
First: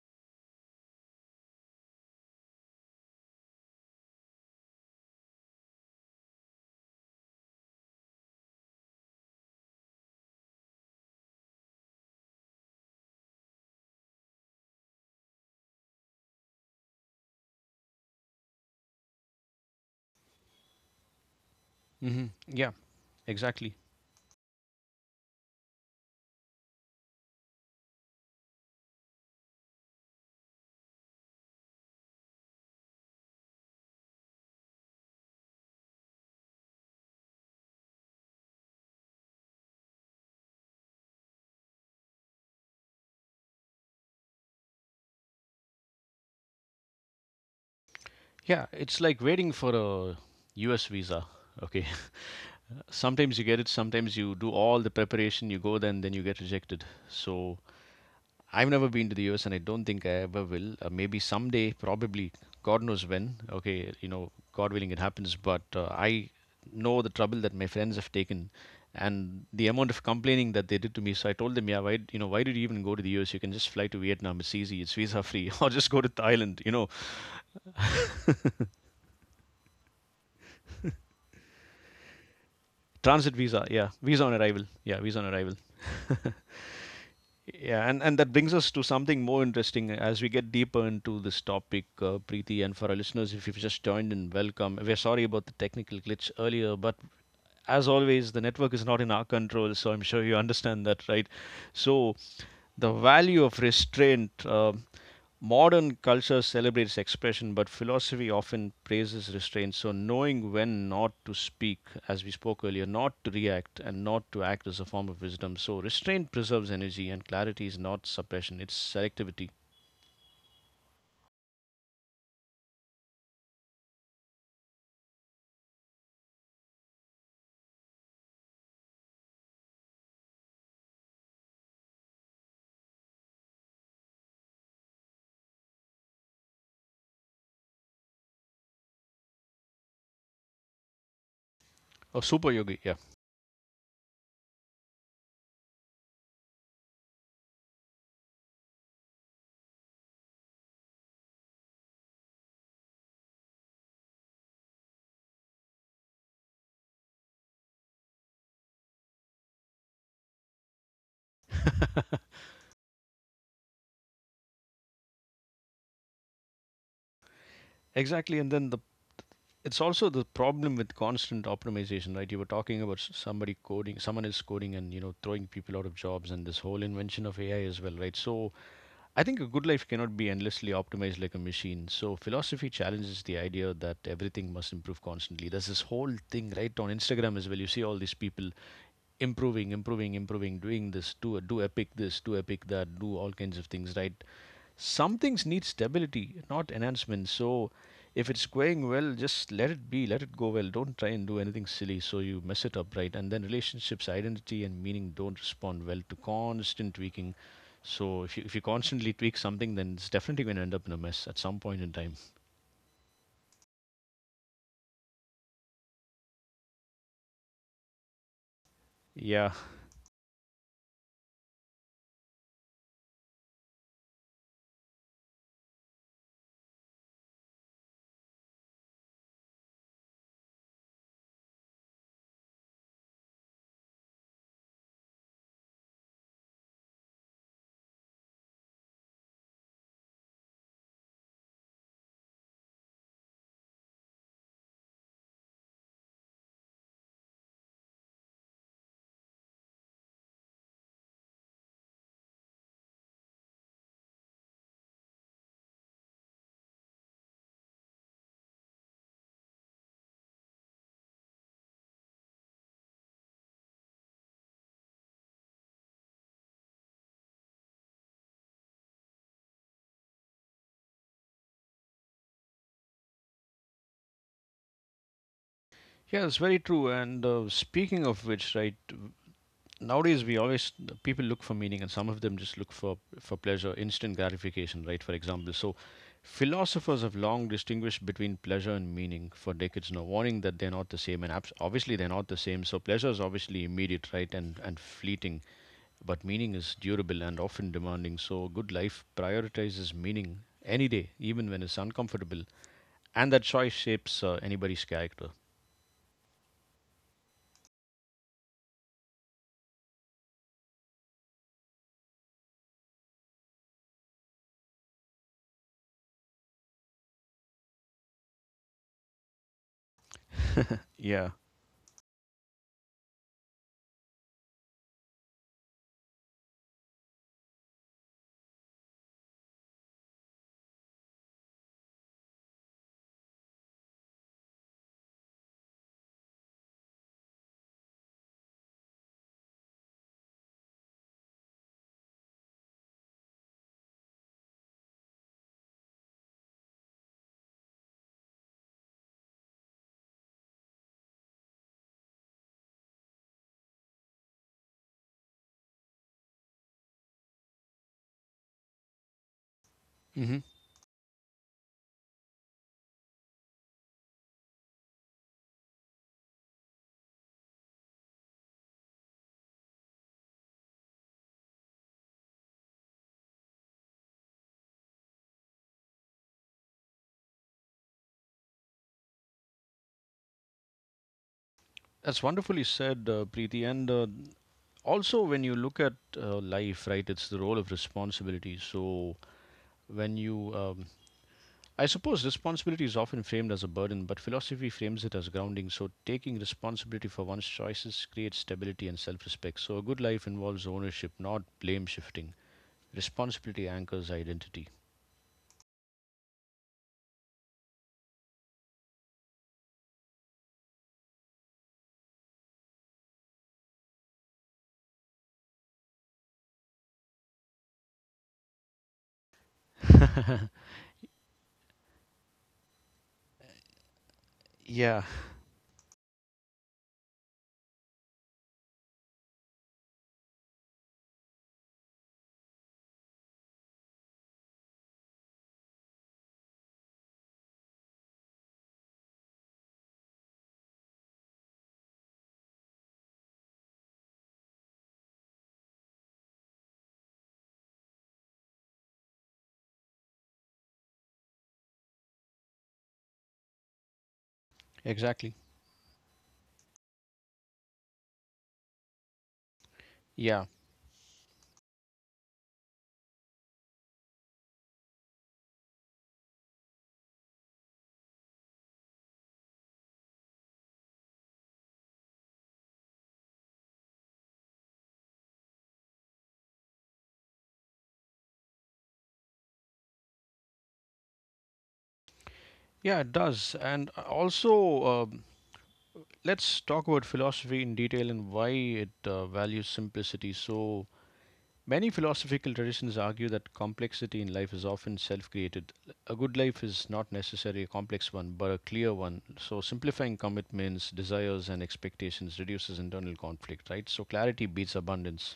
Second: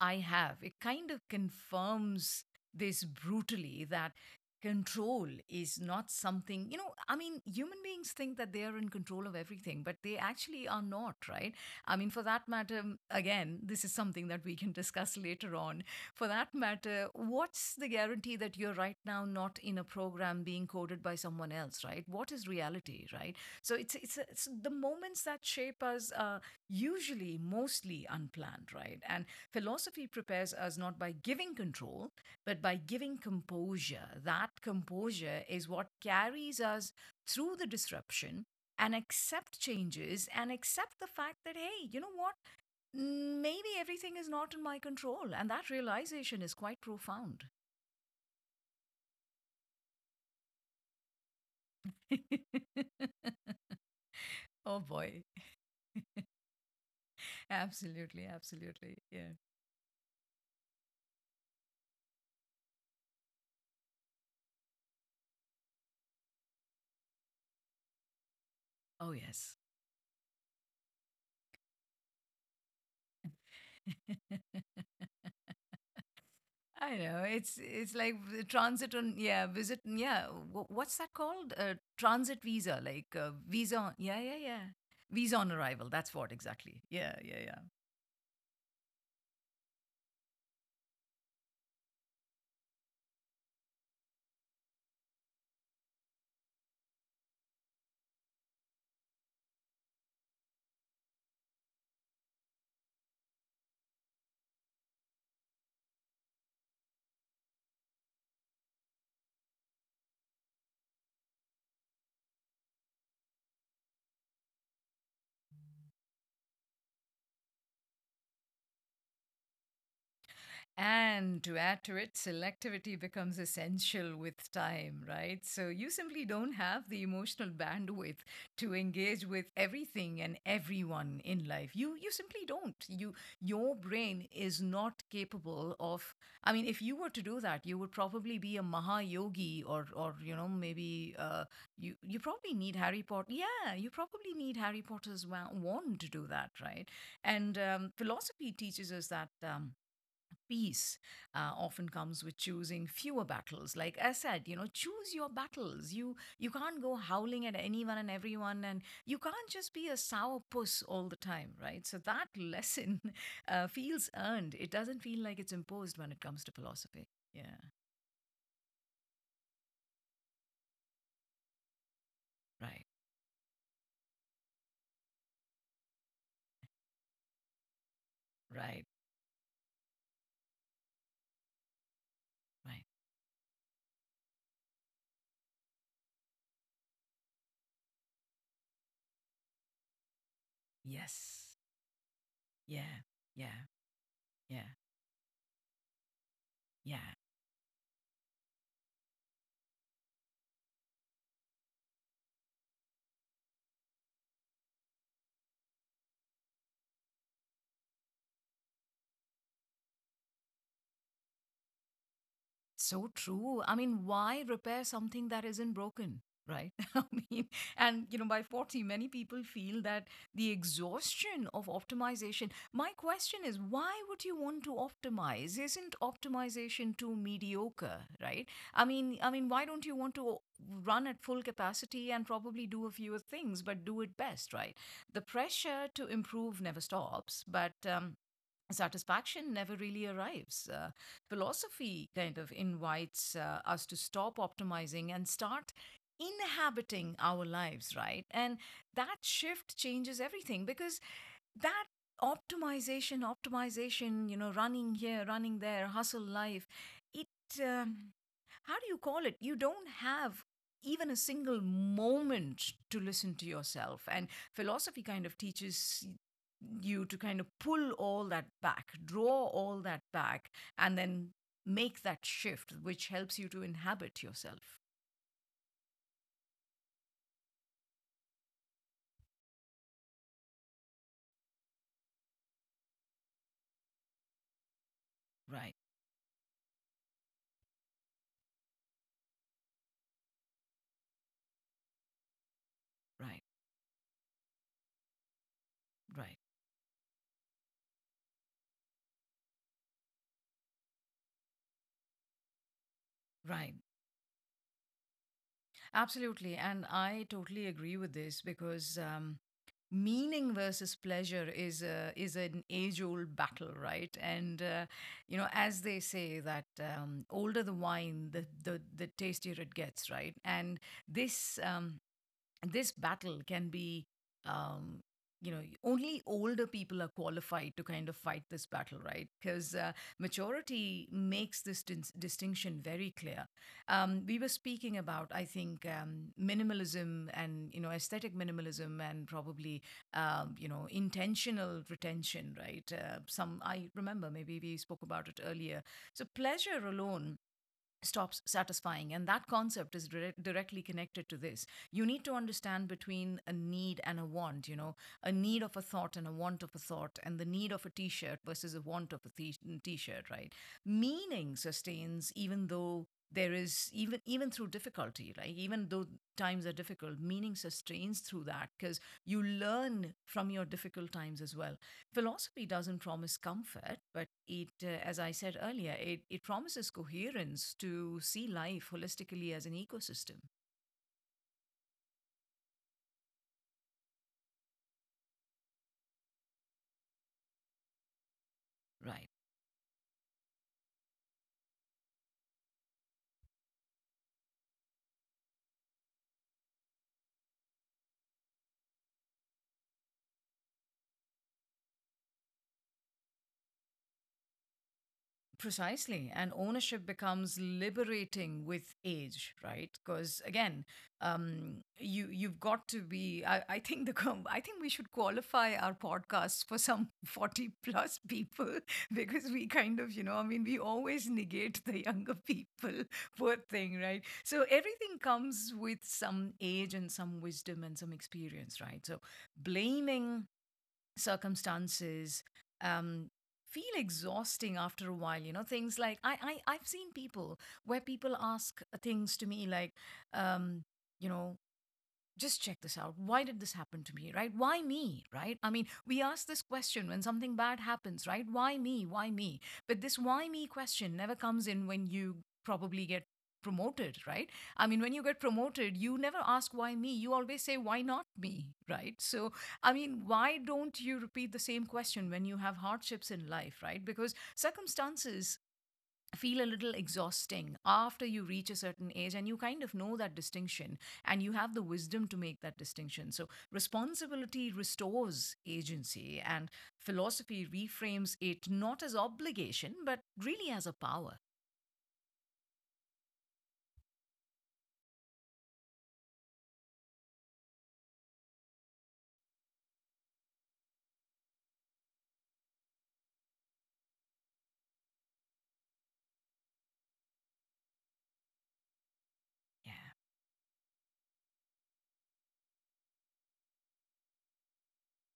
S2: I have. It kind of confirms this brutally that control is not something, you know, I mean, human beings think that they are in control of everything, but they actually are not, right? I mean, for that matter, again, this is something that we can discuss later on. For that matter, what's the guarantee that you're right now not in a program being coded by someone else, right?
S1: Hmm.
S2: What is
S1: Yeah,
S2: reality, right? So
S1: exactly.
S2: it's the moments that shape us are usually mostly unplanned, right? And philosophy prepares us not by giving control, but by giving composure. That composure is what carries us through the disruption and accept changes and accept the fact that, hey, you know what? Maybe everything is not in my control. And that realization is quite profound.
S1: Yeah, it's like waiting for a US visa. Okay. Sometimes you get it, sometimes you do all
S2: Oh,
S1: the
S2: boy.
S1: preparation, you go then you get rejected. So
S2: Absolutely.
S1: I've never
S2: Absolutely.
S1: been to the
S2: Yeah.
S1: US and I don't think I ever will. Maybe someday, probably, God knows when. Okay, you know, God willing, it happens. But I know the trouble that my friends have taken
S2: Oh,
S1: and
S2: yes.
S1: the amount of complaining that they did to me. So I told them, yeah, why, you know, why did you even go to the US? You can just fly to Vietnam. It's easy. It's visa free. Or just go to Thailand, you know,
S2: I know it's like transit on, yeah, visit, yeah, what's that called? Transit visa, like
S1: transit visa.
S2: visa
S1: Yeah,
S2: on, yeah,
S1: visa on
S2: yeah, yeah,
S1: arrival. Yeah, visa on
S2: visa on
S1: arrival.
S2: arrival, that's what exactly, yeah, yeah, yeah.
S1: Yeah, and, that brings us to something more interesting as we get deeper into this topic, Preeti. And for our listeners, if you've just joined in, welcome. We're sorry about the technical glitch earlier, but as always, the network is not in our control, so I'm sure you understand that, right? So the value of restraint. Modern culture celebrates expression, but philosophy often praises restraint. So knowing when not to speak, as we spoke earlier, not to react, and not to act is a form of wisdom. So restraint preserves energy, and clarity is not suppression, it's selectivity.
S2: And to add to it, selectivity becomes essential with time, right? So you simply don't have the emotional bandwidth to engage with everything and everyone in life. You simply don't. You, your brain is not capable of, I mean, if you were to do that, you would probably be a Maha Yogi, or you know, maybe you you
S1: Oh, super
S2: probably need
S1: yogi, yeah.
S2: Harry Potter. Yeah, you probably need Harry Potter's wand to do that, right? And Philosophy teaches us that peace often comes with choosing fewer battles, like I said, you know, choose your battles. You can't go howling at anyone and everyone, and you can't just be a sour puss all the time, right? So that lesson feels earned. It doesn't feel like it's imposed when it comes to philosophy. Yeah.
S1: Exactly, and then the it's also the problem with constant optimization, right? You were talking
S2: Right.
S1: about somebody coding, someone is coding, and you know throwing people out of jobs, and this whole invention of AI as well, right? So
S2: Right.
S1: I think a good life cannot be endlessly optimized like a machine. So philosophy
S2: Right.
S1: challenges the idea that everything must improve constantly. There's this whole thing right on Instagram as well. You see all these people improving, improving, improving, doing this,
S2: Yes.
S1: do epic this, do epic that,
S2: Yeah.
S1: do all
S2: Yeah.
S1: kinds of things, right?
S2: Yeah.
S1: Some things need stability, not
S2: Yeah.
S1: enhancement. So if it's going well, just let it be, let it go well. Don't try and do anything silly so you mess it up, right? And then relationships, identity, and meaning don't respond well to constant tweaking. So if you, constantly tweak something, then it's definitely going to end up in a mess at some point in time.
S2: So true. I mean, why repair something that isn't broken? Right. I mean, and you know, by 40, many people
S1: Yeah,
S2: feel that the exhaustion of optimization. My question is, why would you want to optimize? Isn't optimization too mediocre, right? I mean, why don't you want to run at full capacity and probably do a few things, but do it best, right? The pressure to improve never stops, but satisfaction never really arrives. Philosophy kind of invites us to stop optimizing and start inhabiting our lives, right? And that shift changes everything because that optimization, optimization, you know, running here, running there, hustle life, it, um, how do you call it? You don't have even a single moment to listen to yourself. And philosophy kind of teaches you to kind of pull all that back, draw all that back, and then make that shift, which helps you to inhabit yourself.
S1: yeah, it's very true. And Speaking of which, right, nowadays we always people look for meaning, and some of them just look for pleasure, instant gratification, right? For example. So
S2: Right,
S1: philosophers have long distinguished between pleasure and meaning for decades now, warning that they're not the same. And obviously they're not the same. So pleasure is
S2: right,
S1: obviously immediate, right, and fleeting, but
S2: right,
S1: meaning is durable and often demanding. So good life prioritizes meaning any day, even when it's uncomfortable. And that
S2: right.
S1: choice shapes anybody's character.
S2: Absolutely. And I totally agree with this because. Meaning versus pleasure is is an age old battle, right? and you know, as they say that older the wine, the tastier it gets, right? And
S1: Yeah.
S2: this um, this battle can be um, you know, only older people are qualified to kind of fight this battle, right? Because maturity makes this distinction very clear. We were speaking about, I think, minimalism and you know, aesthetic minimalism, and probably you know, intentional retention, right? Some, I remember, maybe we spoke about it earlier. So pleasure alone stops satisfying, and that concept is directly connected to this. You need to understand between a need and a want, you know, a need of a thought and a want of a thought, and the need of a t-shirt versus a want of a t-shirt,
S1: Hmm.
S2: right? Meaning sustains even though there is, even even through difficulty, like even though times are difficult, meaning sustains through that because you learn from your difficult times as well. Philosophy doesn't promise comfort, but it as I said earlier, it promises coherence to see life holistically as an ecosystem.
S1: That's wonderfully said, Preeti. And Also, when you look at life, right, it's the role of responsibility. So
S2: Right.
S1: when you I suppose responsibility is often framed as a burden, but philosophy frames it as grounding. So taking responsibility for one's choices creates stability and self-respect. So a good life involves ownership, not blame shifting. Responsibility anchors identity.
S2: Precisely. And ownership becomes liberating with age, right? Because again, you've got to be. I think the I think we should qualify our podcasts for some 40 plus people because we kind of, you know, I mean, we always negate the younger people, poor thing, right? So
S1: Yeah.
S2: everything comes with some age and some wisdom and some experience, right? So blaming circumstances um, feel exhausting after a while, you know, things like I I've seen people where people ask things to me like um you know, just check this out. Why did this happen to me, right? Why me, right? I mean, we ask this question when something bad happens, right? Why me? Why me? But this why me question never comes in when you probably get promoted, right? I mean, when you
S1: Exactly.
S2: get promoted, you never ask why me. You always say, why not me, right? So, I mean,
S1: Yeah.
S2: why don't you repeat the same question when you have hardships in life, right? Because circumstances feel a little exhausting after you reach a certain age, and you kind of know that distinction, and you have the wisdom to make that distinction. So responsibility restores agency, and philosophy reframes it not as obligation but really as a power.
S1: Yeah, it does. And also um, let's talk about philosophy in detail and why it values simplicity. So many philosophical traditions argue that complexity in life is often self created. A good life is not necessarily a complex one, but a clear one. So,
S2: Yeah.
S1: simplifying commitments, desires, and expectations reduces internal conflict, right? So, clarity beats abundance.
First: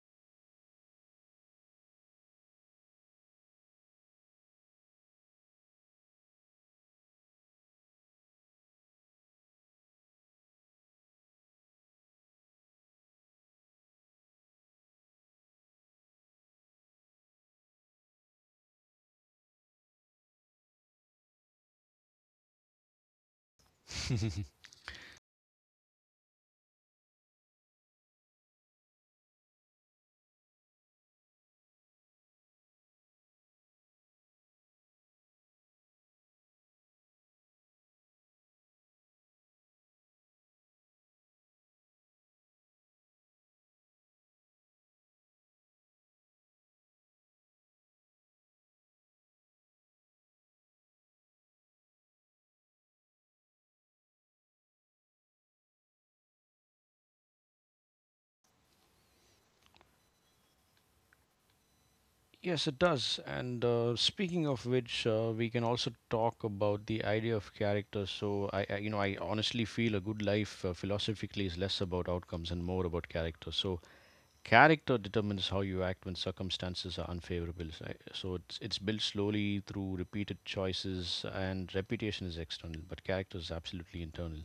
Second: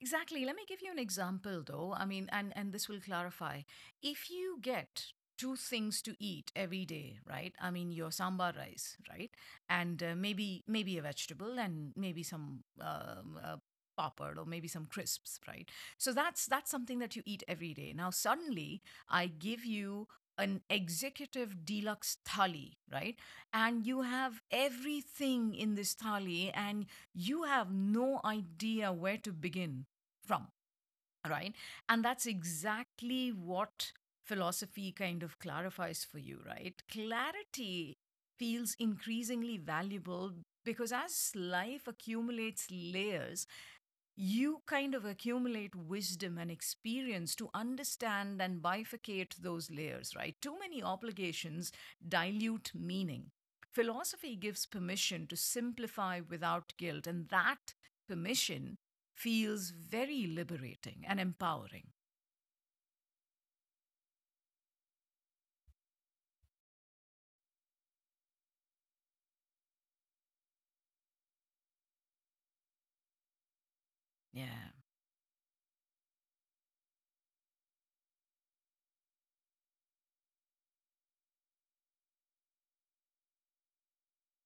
S2: Exactly. Let me give you an example though. I mean, and this will clarify. If you get two things to eat every day, right? I mean, your sambar rice, right? And maybe a vegetable, and maybe some Popper, or maybe some crisps, right? So that's something that you eat every day. Now suddenly I give you an executive deluxe thali, right? And you have everything in this thali, and you have no idea where to begin from, right? And that's exactly what philosophy kind of clarifies for you, right? Clarity feels increasingly valuable because as life accumulates layers, you kind of accumulate wisdom and experience to understand and bifurcate those layers, right? Too many obligations dilute meaning. Philosophy gives permission to simplify without guilt, and that permission feels very liberating and empowering.
S1: Yes, it does. And speaking of which, we can also talk about the idea of character. So, I you know, I honestly feel a good life philosophically is less about outcomes and more about character. So,
S2: Yeah.
S1: character determines how you act when circumstances are unfavorable. So, it's built slowly through repeated choices, and reputation is external, but character is absolutely internal.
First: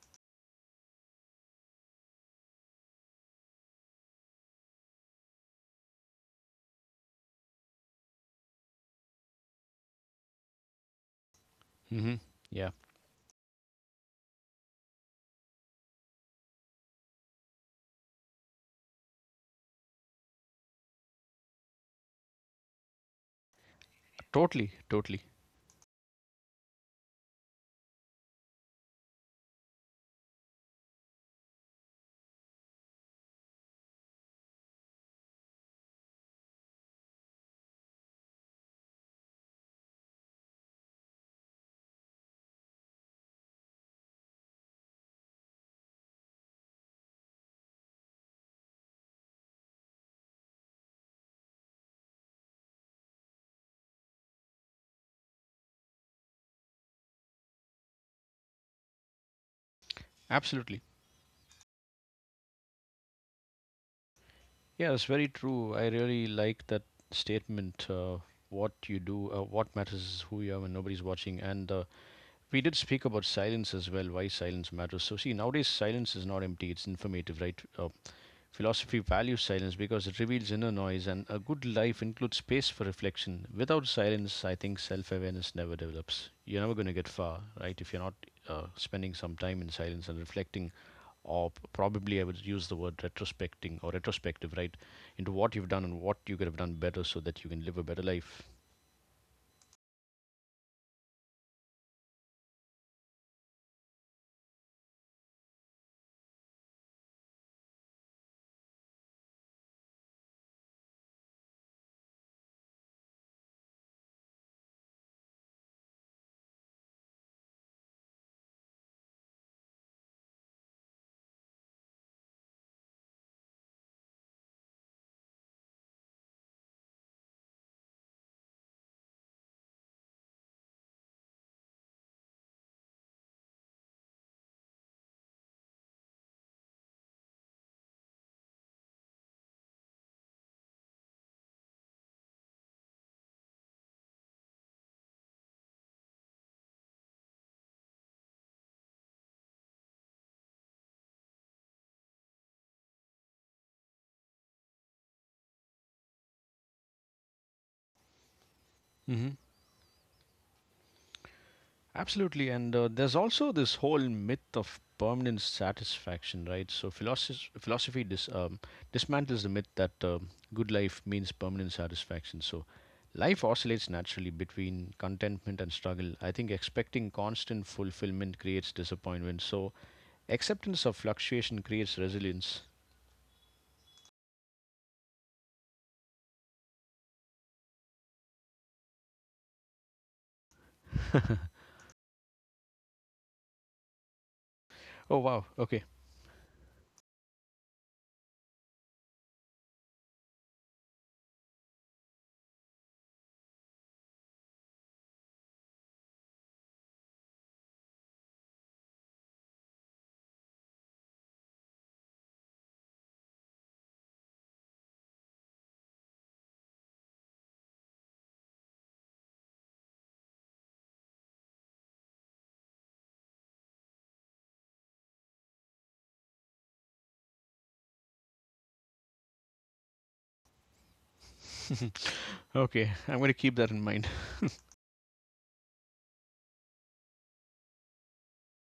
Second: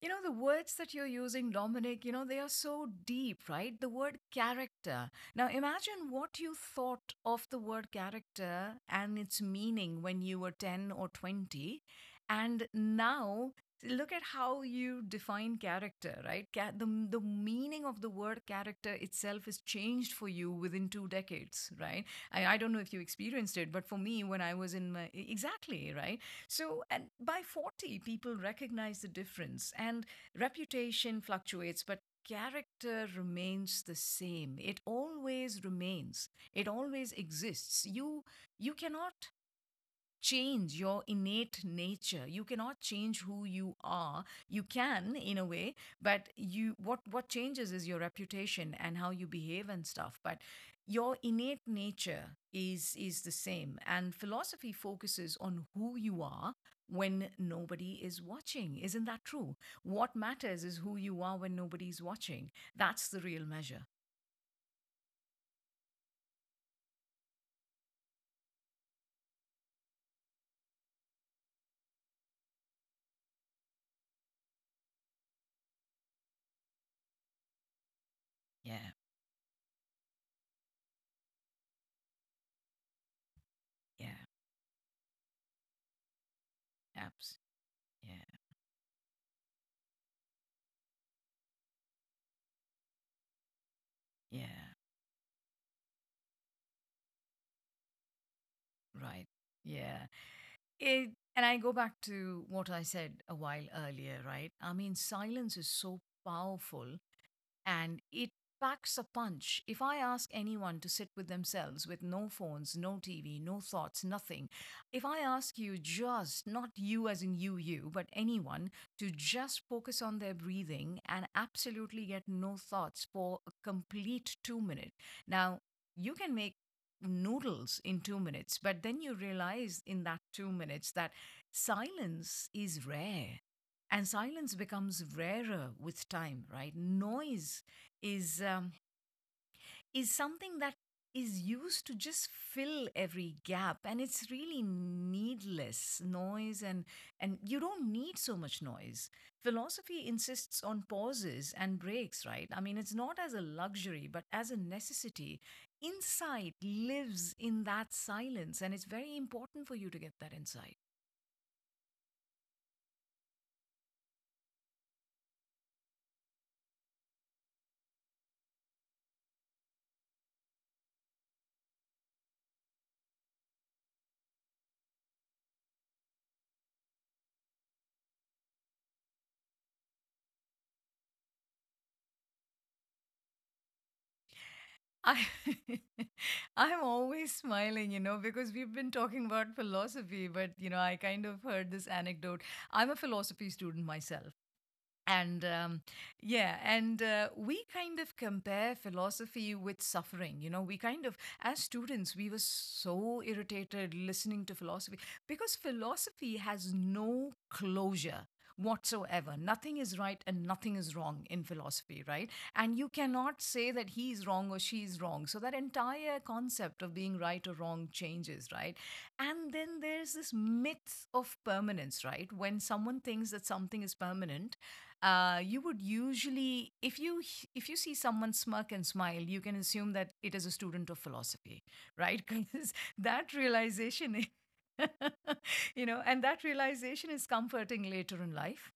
S2: You know, the words that you're using, Dominic, you know, they are so deep, right? The word character. Now, imagine what you thought of the word character and its meaning when you were 10 or 20.
S1: Hmm.
S2: And
S1: Yeah,
S2: now, look at how you define character, right? The meaning of the word character itself is changed for you within two decades, right? I don't know if you experienced it, but for me, when I
S1: totally,
S2: was in my,
S1: totally,
S2: exactly, right? So, and by 40, people recognize the difference, and reputation fluctuates, but character remains the same. It always remains, it always exists. You cannot change your innate nature. You cannot change who you are. You can, in a way, but you what changes is your reputation and how you behave and stuff. But your innate nature is the same, and philosophy focuses on who you are when nobody is watching. Isn't that true? What matters is
S1: absolutely.
S2: who you are when nobody's watching. That's the real measure.
S1: Yeah, that's very true. I really like that statement. What you do, what matters is who you are when nobody's watching. And We did speak about silence as well, why silence matters. So, see, nowadays silence is not empty, it's informative, right?
S2: Yeah,
S1: Philosophy values silence because it reveals inner noise, and a good life includes space for reflection. Without
S2: yeah,
S1: silence, I think self awareness never develops. You're never going to get
S2: abs
S1: far, right? If you're not
S2: yeah,
S1: spending some time in silence and reflecting, or probably I would use the word retrospecting or retrospective,
S2: yeah,
S1: right? Into what you've done and what you could have done better so that you can live a better life.
S2: right, yeah. It, and I go back to what I said a while earlier, right? I mean, silence is so powerful, and it packs a punch. If I ask anyone to sit with themselves with no phones, no TV, no thoughts, nothing, if I ask you, just not you as in you, you, but anyone, to just focus on their breathing and absolutely get no thoughts for a complete 2 minutes. Now, you can make noodles in 2 minutes, but then you realize in that 2 minutes that silence is rare, and silence becomes rarer with time, right? Noise is um, is something that is used to just fill every gap, and it's really needless noise, and you don't need so much noise. Philosophy insists on pauses and breaks, right? I mean, it's not as a luxury but as a necessity. Insight lives in that silence, and it's very
S1: Hmm.
S2: important for you to get that insight.
S1: Absolutely, and there's also this whole myth of permanent satisfaction, right? So philosophy dismantles the myth that good life means permanent satisfaction. So life oscillates naturally between contentment and struggle. I think expecting constant fulfillment creates disappointment. So acceptance of fluctuation creates resilience.
S2: I I'm always smiling, you know, because we've been talking about philosophy, but you know, I kind of heard this anecdote. I'm a philosophy student myself,
S1: Oh
S2: and
S1: wow, okay.
S2: yeah, and we kind of compare philosophy with suffering, you know. We kind of, as students, we were so irritated listening to philosophy because philosophy has no closure whatsoever. Nothing is right and nothing is wrong in philosophy, right? And you cannot say that he's wrong or she's wrong, so that entire concept of being right or wrong changes, right? And then there's this myth of permanence, right? When someone thinks that something is permanent, you would usually, if you if you see someone smirk and smile, you can assume that it is a student of philosophy. Right, because
S1: Okay, I'm going
S2: that
S1: to keep that in mind.
S2: realization i- you know, and that realization is comforting later in life.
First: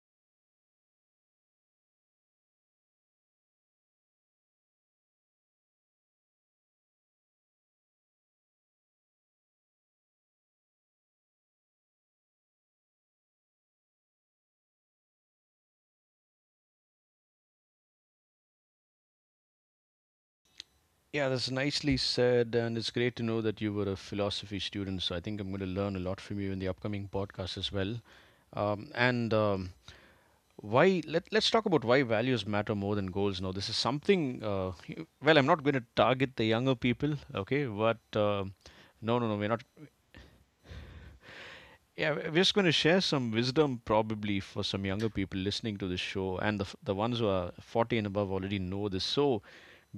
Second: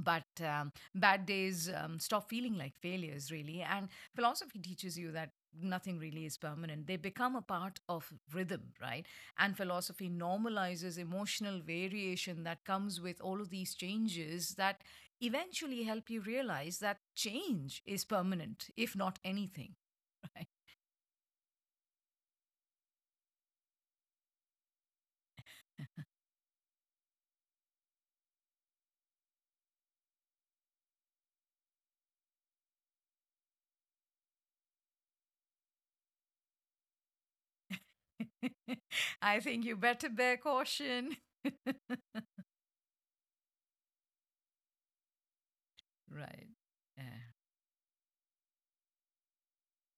S2: But bad days stop feeling like failures really, and philosophy teaches you that nothing really is permanent. They become a part of rhythm, right? And philosophy normalizes emotional variation that comes with all of these changes, that eventually help you realize that change is permanent, if not anything.
S1: Yeah, that's nicely said, and it's great to know that you were a philosophy student. So I think I'm going to learn a lot from you in the upcoming podcast as well. And Why? Let's talk about why values matter more than goals. Now, this is something. You- well, I'm not going to target the younger people, okay? But um,
S2: Right,
S1: no, no, no,
S2: I
S1: we're not.
S2: think you better bear caution.
S1: Yeah, we're just going to share some wisdom probably for some younger people listening to this show,
S2: Right,
S1: and the the
S2: yeah.
S1: ones who are 40 and above already know this. So,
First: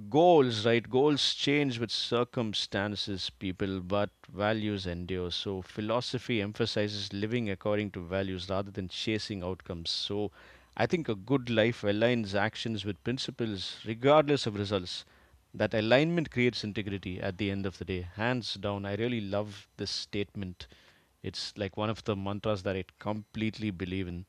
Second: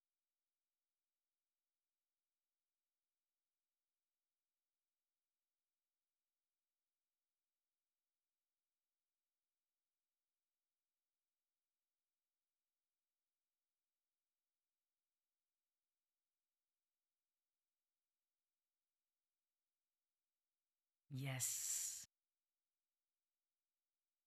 S1: goals, right? Goals change with circumstances, people, but values endure. So, philosophy emphasizes living according to values rather than chasing outcomes. So, I think a good life aligns actions with principles, regardless of results. That alignment creates integrity at the end of the day, hands down. I really love this statement. It's like one of
S2: Yes,
S1: the mantras that I completely believe in.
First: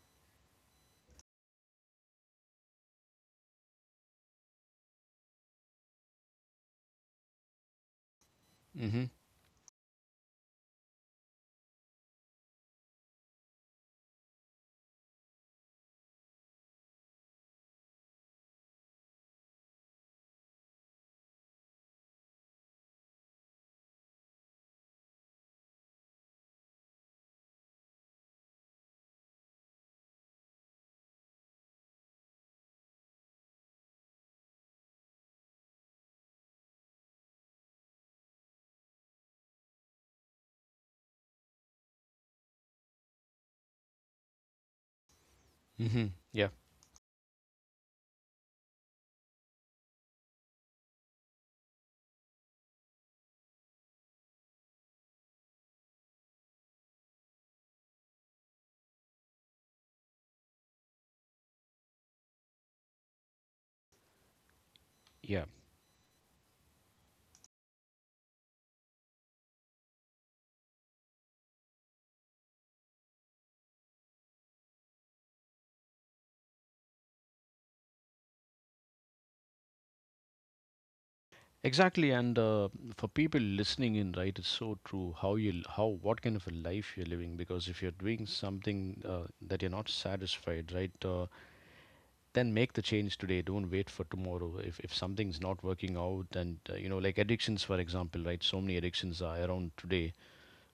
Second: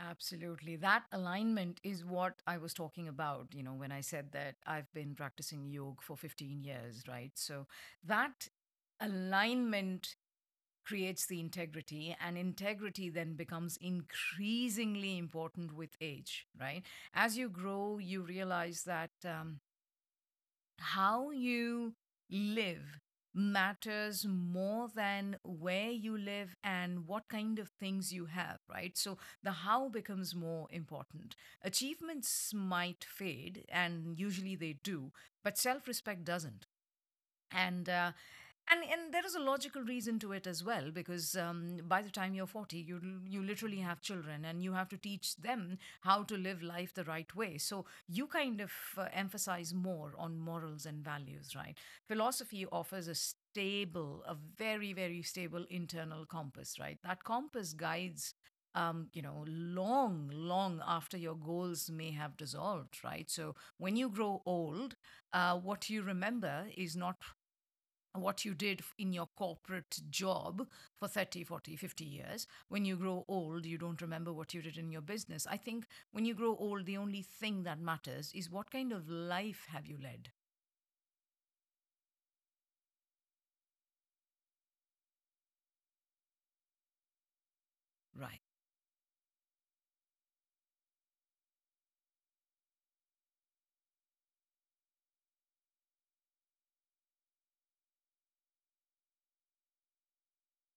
S2: absolutely. That alignment is what I was talking about, you know, when I said that I've been practicing yoga for 15 years, right? So that
S1: Mm-hmm.
S2: alignment creates the integrity, and integrity then becomes increasingly important with age, right? As you grow, you realize that. How you live matters more than where you live and what kind of things you have, right? So the how becomes more important. Achievements might fade, and usually they do, but self respect doesn't. and uh, and there is a logical reason to it as well, because by the time you're 40, you you literally have children, and you have to teach them
S1: Mm-hmm.
S2: how to
S1: Yeah.
S2: live life the right way. So you kind of emphasize more on morals and values, right? Philosophy offers a stable, a very very stable internal compass, right? That compass guides, you know, long, long after your goals may have dissolved, right? So when you grow old,
S1: Yeah.
S2: what you remember is not what you did in your corporate job for 30, 40, 50 years. When you grow old, you don't remember what you did in your business. I think when you grow old, the only thing that matters is what kind of life have you led.
S1: Exactly, and for people listening in, right, it's so true how you how what kind of a life you're living. Because if you're doing
S2: Right,
S1: something that you're not satisfied, right, then make the change today. Don't wait for tomorrow. If something's not working out, and you know, like addictions, for example, right, so many addictions are around today.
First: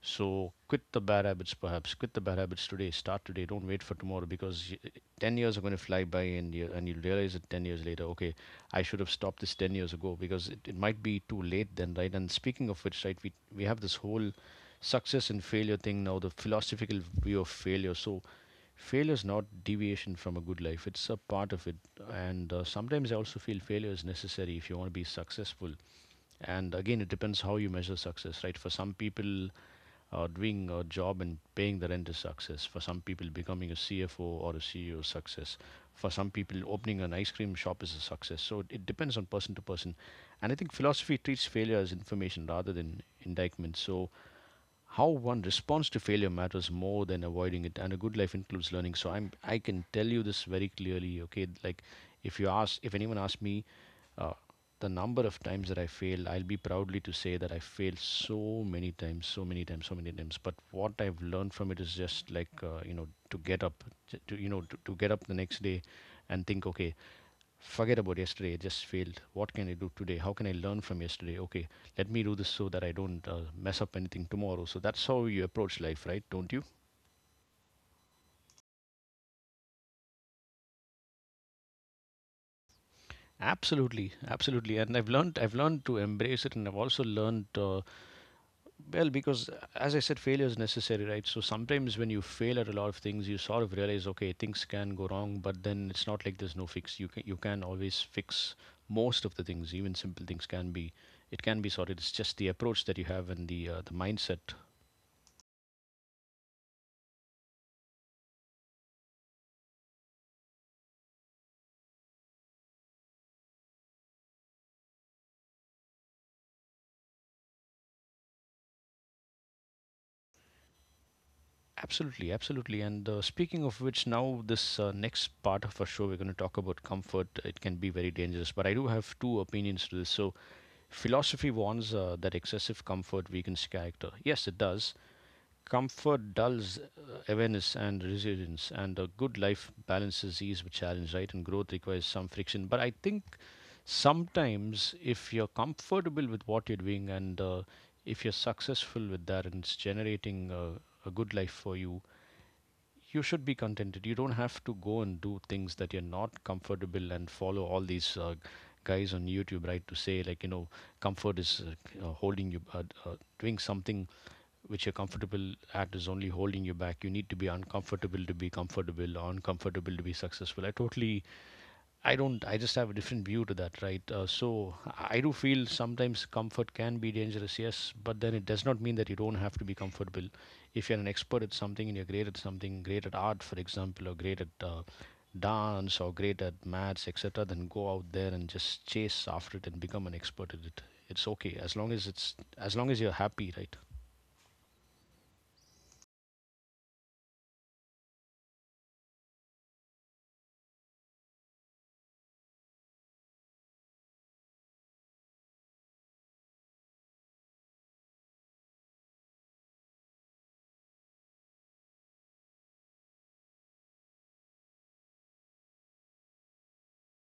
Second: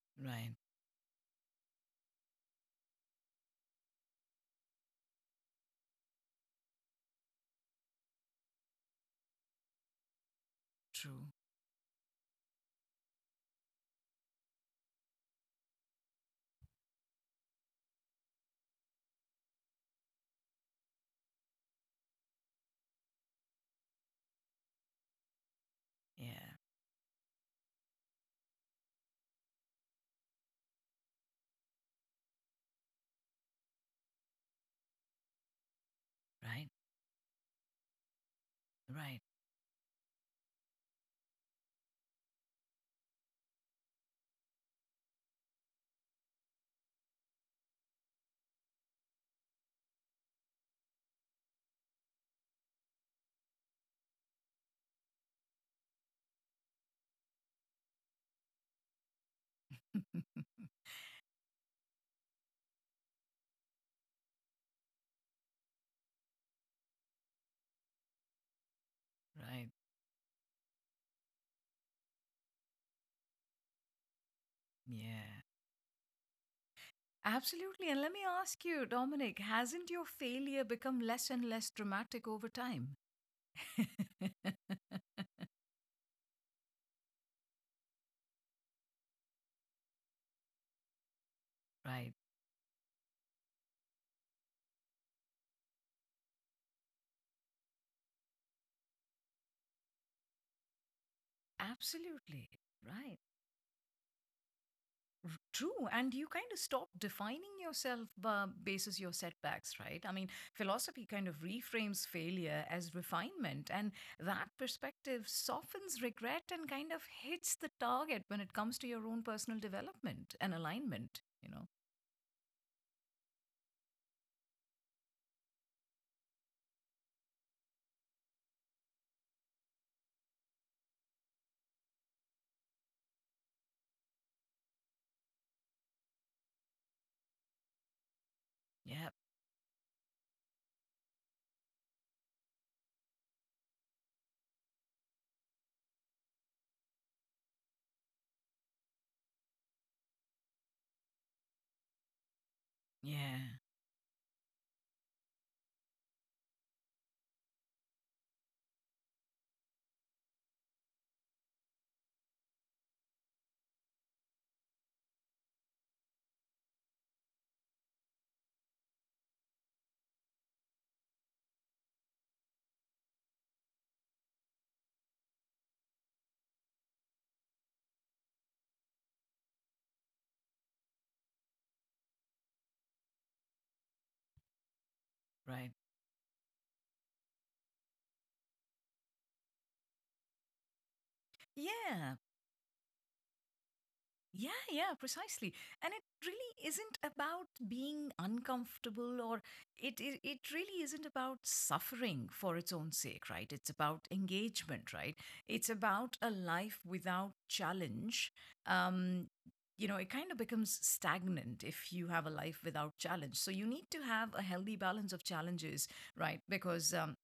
S1: So
S2: right,
S1: quit the bad habits, perhaps. Quit the bad habits today. Start today. Don't wait for tomorrow because 10 years are going to fly by and, and you'll realize it 10 years later. Okay, I should have stopped this 10 years ago because it might be
S2: true.
S1: too late then, right? And speaking of which, right, we have this whole success and failure thing now, the philosophical view of failure. So failure is not deviation from a good life, it's a part of it. And sometimes I also feel failure is necessary if you want to be successful.
S2: Yeah,
S1: And again, it depends how you measure success, right? For some people, doing a job and paying the rent is success. For some people, becoming a CFO or a CEO is success. For some people,
S2: right,
S1: opening an ice cream shop is a success. So it
S2: right,
S1: depends on person to person. And I think philosophy treats failure as information rather than indictment. So how one responds to failure matters more than avoiding it, and a good life includes learning. So I can tell you this very clearly, okay, like if you ask, if anyone asks me, uh, the number of times that I failed, I'll be proudly to say that I failed so many times, so many times, so many times. But what I've learned from it is just like, you know, to get up, to you know, to get up the next day and think, okay, forget about yesterday, it just failed. What
S2: right,
S1: can I do today? How can I learn from yesterday? Okay, let me do this so that I don't mess up anything tomorrow. So that's how
S2: yeah.
S1: you approach life, right, don't you?
S2: Absolutely. And let me ask you, Dominic, hasn't your failure become less and less dramatic over time?
S1: Absolutely, absolutely. And I've learned to embrace it, and I've also learned, well, because as I said, failure is necessary, right? So sometimes when
S2: Right,
S1: you fail at a lot of things, you sort of realize, okay, things can go wrong, but then it's not like there's no fix. You can always fix most of the things. Even simple things can be, it can be sorted. It's just
S2: absolutely,
S1: the approach that you
S2: right.
S1: have and the mindset.
S2: True, and you kind of stop defining yourself basis your setbacks, right? I mean, philosophy kind of reframes failure as refinement, and that perspective softens regret and kind of hits the target when it comes to your own personal development and alignment. You know?
S1: Absolutely, absolutely. And speaking of which, now this next part of our show, we're going to talk about comfort. It can be very dangerous, but I do have two opinions to this. So, philosophy warns that excessive comfort weakens character. Yes, it does. Comfort dulls awareness and resilience, and
S2: Yeah.
S1: a good life balances ease with challenge, right? And growth requires some friction. But I think sometimes if you're comfortable with what you're doing, and if you're successful with that and it's generating a good life for you, you
S2: Yeah.
S1: should be contented. You don't have to go and do things that you're not comfortable and follow all these guys on YouTube, right? To say like, you know, comfort is holding you, doing something which you're comfortable at is only holding you back. You need to be uncomfortable to be comfortable, or uncomfortable to be successful. I don't. I just have a different view to that, right? So I do feel sometimes comfort can be dangerous, yes, but then it does not mean that you don't have to be comfortable. If you're an expert at something and you're great at something, great at art, for example, or great at
S2: Right.
S1: dance, or great at maths, etc., then go out there and just chase after it and become an expert at it. It's okay as long as
S2: Yeah.
S1: it's as long as you're happy, right?
S2: Yeah, yeah, precisely. And it really isn't about being uncomfortable, or it really isn't about suffering for its own sake, right? It's about engagement, right? It's about a life without challenge. Um, you know, it kind of becomes stagnant if you have a life without challenge. So you need to have a healthy balance of challenges, right? Because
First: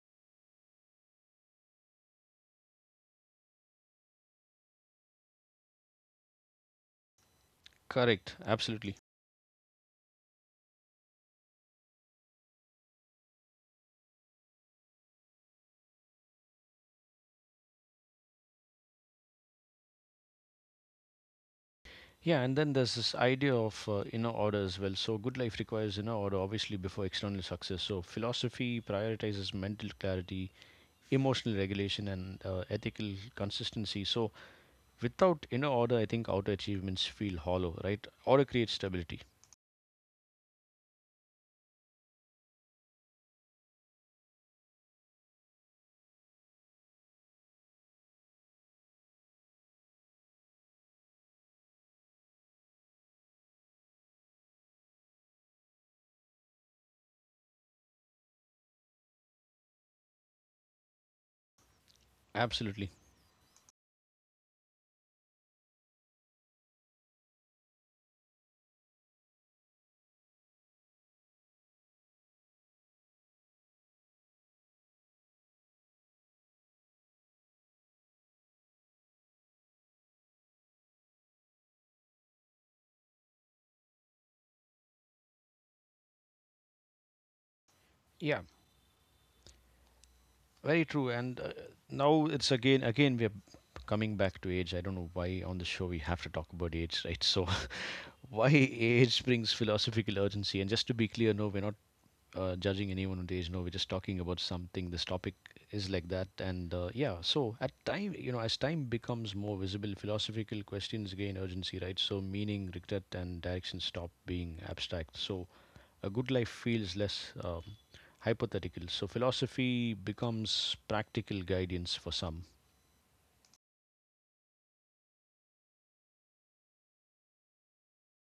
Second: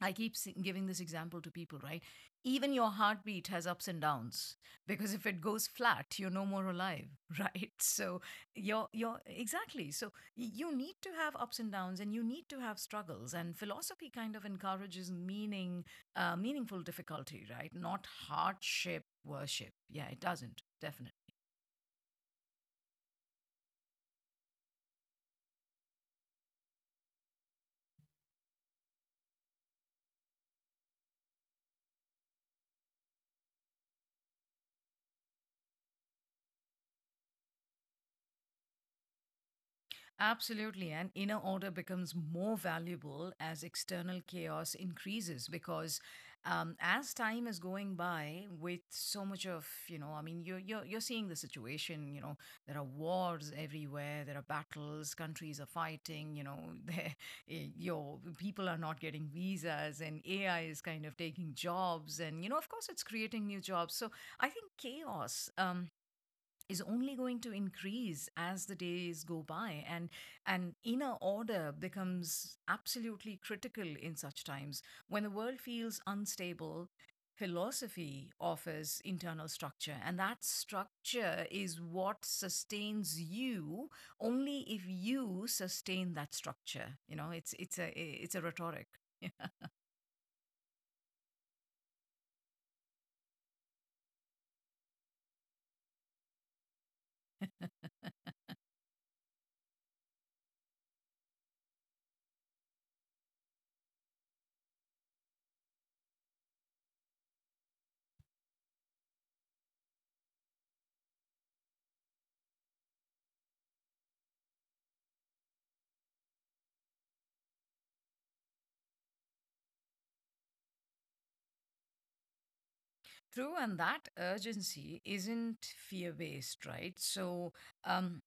S2: I keep giving this example to people, right? Even your heartbeat has ups and downs, because if it goes flat, you're no more alive, right? So
S1: Correct.
S2: you're
S1: Absolutely.
S2: you're exactly. So you need to have ups and downs, and you need to have struggles. And philosophy kind of encourages meaning, meaningful difficulty, right? Not hardship worship. Yeah, it doesn't, definitely.
S1: Yeah, and then there's this idea of inner order as well. So, good life requires inner order, obviously, before external success. So, philosophy prioritizes mental clarity, emotional regulation, and ethical consistency. So, without inner order, I think outer achievements feel hollow, right? Order creates stability.
S2: Absolutely. And inner order becomes more valuable as external chaos increases, because as time is going by with so much of, you know, I mean, you're seeing the situation, you know, there are wars everywhere, there are battles, countries are fighting, you know, there- your people are not getting visas, and AI is kind of taking jobs. And, you know, of course,
S1: Absolutely.
S2: it's creating new jobs. So I think chaos is only going to increase as the days go by, and inner order becomes absolutely critical in such times. When the world feels unstable, philosophy offers internal structure, and that structure is what sustains you, only if you sustain that structure. You know, it's a it's
S1: Yeah,
S2: a rhetoric.
S1: very true. And now it's again, we're coming back to age. I don't know why on the show we have to talk about age, right? So, why age brings philosophical urgency. And just to be clear, no, we're not judging anyone on age. No, we're just talking about something. This topic is like that, and yeah. So at time, you know, as time becomes more visible, philosophical questions gain urgency, right? So meaning, regret, and direction stop being abstract. So a good life feels less hypothetical. So philosophy becomes practical guidance for some.
S2: True, and that urgency isn't fear based, right? So um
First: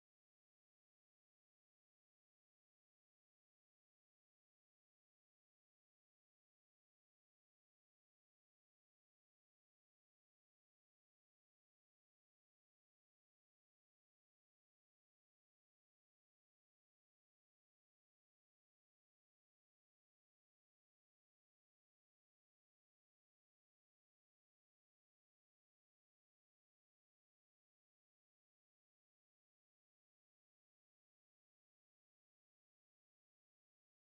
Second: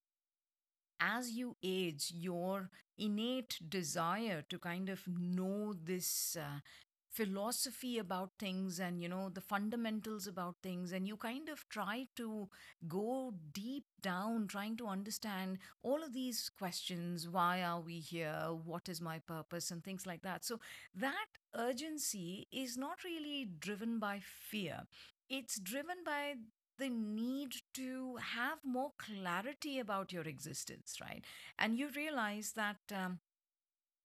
S2: as you age, your innate desire to kind of know this philosophy about things and, you know, the fundamentals about things, and you kind of try to go deep down, trying to understand all of these questions. Why are we here? What is my purpose? And things like that. So that urgency is not really driven by fear. It's driven by the need to have more clarity about your existence, right? And you realize that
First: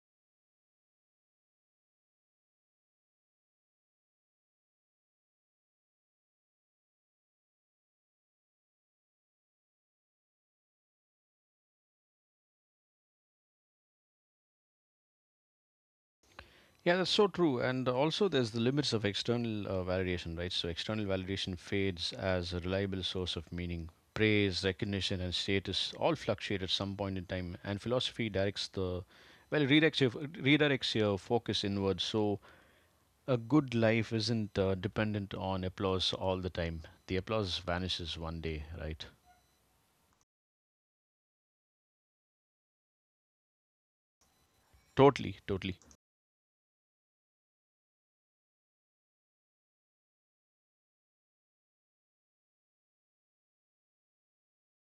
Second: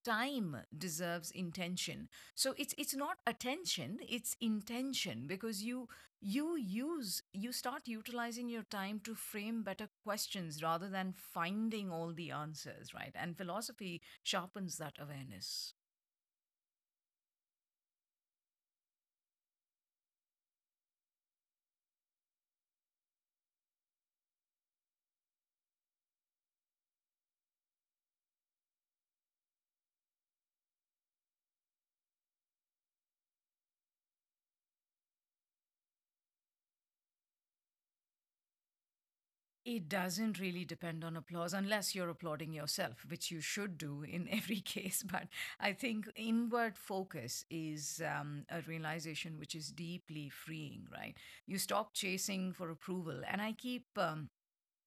S2: time deserves intention. So it's not attention, it's intention, because you use you start utilizing your time to frame better questions rather than finding all the answers, right? And philosophy sharpens that awareness.
S1: Yeah, that's so true. And also, there's the limits of external validation, right? So, external validation fades as a reliable source of meaning. Praise, recognition, and status all fluctuate at some point in time. And philosophy well, redirects your focus inward. So, a good life isn't dependent on applause all the time. The applause vanishes one day, right?
S2: It doesn't really depend on applause, unless you're applauding yourself, which you should do in every case. But
S1: Totally,
S2: I
S1: totally.
S2: think inward focus is a realization which is deeply freeing, right? You stop chasing for approval. And I keep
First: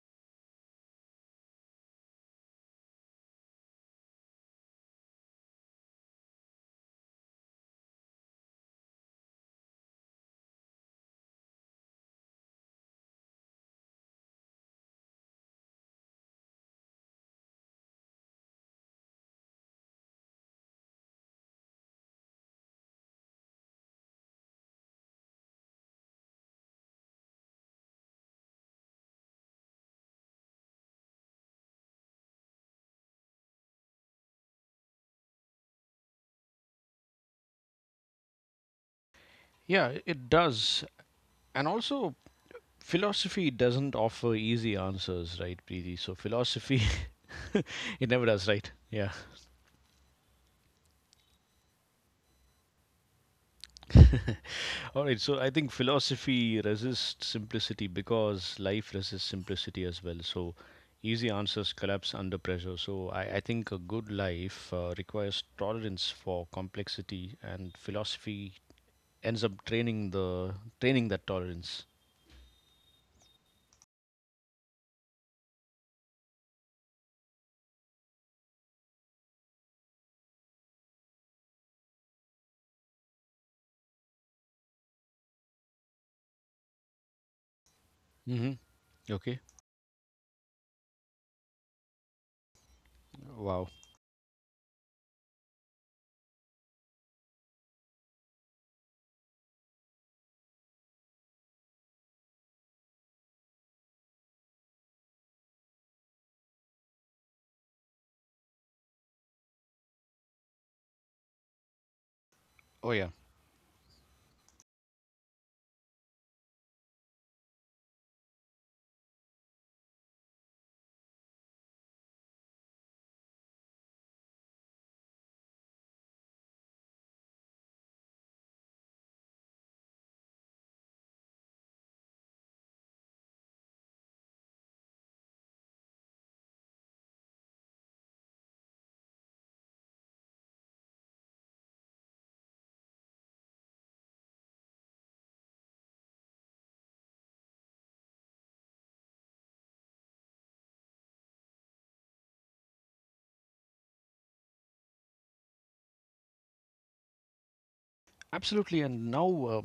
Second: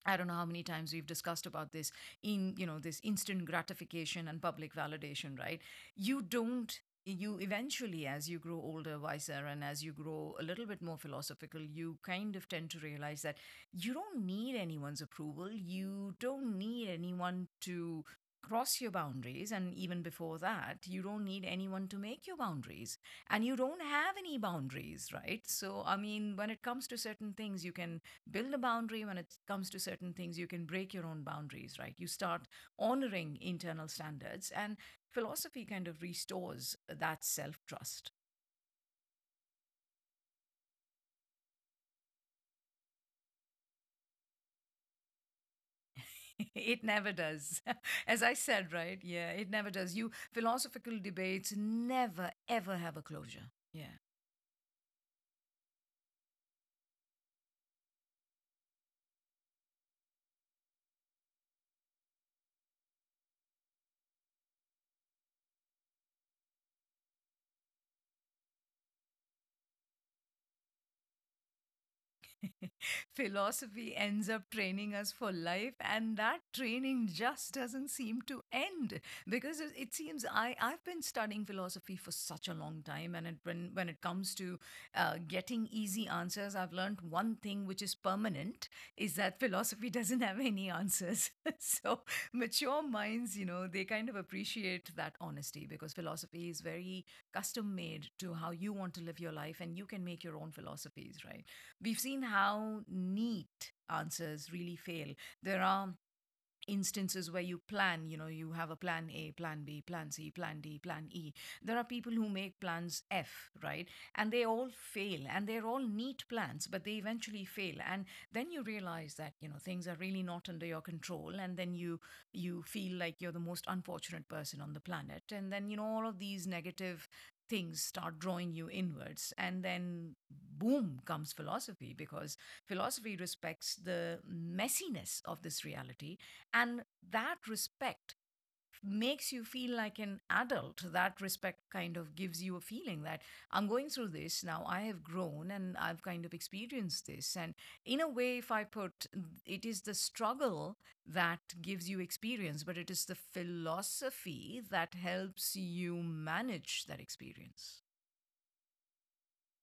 S2: I don't know how many times we've discussed about this, in you know, this instant gratification and public validation, right? You don't you eventually, as you grow older, wiser, and as you grow a little bit more philosophical, you kind of tend to realize that you don't need anyone's approval. You don't need anyone to cross your boundaries, and even before that, you don't need anyone to make your boundaries. And you don't have any boundaries, right? So I mean, when it comes to certain things, you can build a boundary. When it comes to certain things, you can break your own boundaries, right? You start honoring internal standards, and philosophy kind of restores that self trust.
S1: Yeah, it does. And also, philosophy doesn't offer easy answers, right, Preeti? So, philosophy
S2: It never does.
S1: it
S2: As
S1: never
S2: I
S1: does, right?
S2: said, right,
S1: Yeah.
S2: yeah, it never does. You, philosophical debates never ever have a closure, yeah.
S1: All right. So I think philosophy resists simplicity because life resists simplicity as well. So easy answers collapse under pressure. So I think a good life requires tolerance for complexity, and philosophy ends up training that tolerance.
S2: Philosophy ends up training us for life, and that training just doesn't seem to end, because it seems, I, I've been studying philosophy for such a long time, and it, when it comes to getting easy answers, I've learned one thing which is
S1: Hmm.
S2: permanent, is that
S1: Okay.
S2: philosophy doesn't have any answers. So mature minds, you know,
S1: Wow.
S2: they kind of appreciate that honesty, because philosophy is very custom made to how you want to live your life, and you can make your own philosophies, right? We've seen how neat answers really fail. There are instances where you plan, you know, you have a plan, a plan B, plan C, plan D, plan E. There are people who make
S1: Oh
S2: plans
S1: yeah.
S2: f, right? And they all fail, and they're all neat plans, but they eventually fail. And then you realize that, you know, things are really not under your control, and then you feel like you're the most unfortunate person on the planet. And then, you know, all of these negative things start drawing you inwards, and then boom comes philosophy, because philosophy respects the messiness of this reality. And that respect makes you feel like an adult. That respect kind of gives you a feeling that I'm going through this now. I have grown, and I've kind of experienced this. And in a way, if I put it is the struggle that gives you experience, but it is the philosophy that helps you manage that experience.
S1: Absolutely. And now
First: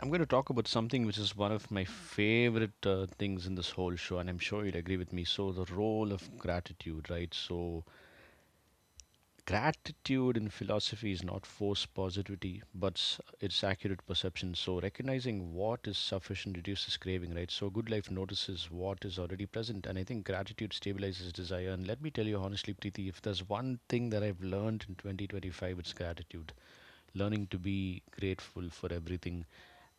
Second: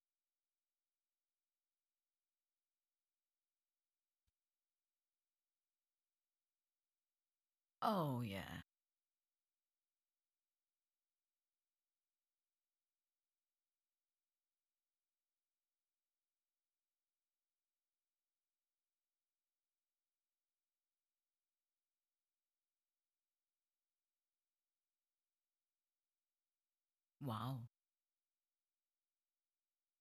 S1: I'm going to talk about something which is one of my favorite things in this whole show, and I'm sure you'd agree with me. So, the role of gratitude, right? So,
S2: Oh, yeah.
S1: gratitude in philosophy is not forced positivity, but it's accurate perception. So, recognizing what is sufficient reduces craving, right? So, good life notices what is already present, and I think gratitude stabilizes desire. And let me tell you honestly, Preeti, if there's one thing that I've learned in 2025, it's gratitude, learning
S2: Wow.
S1: to be grateful for everything,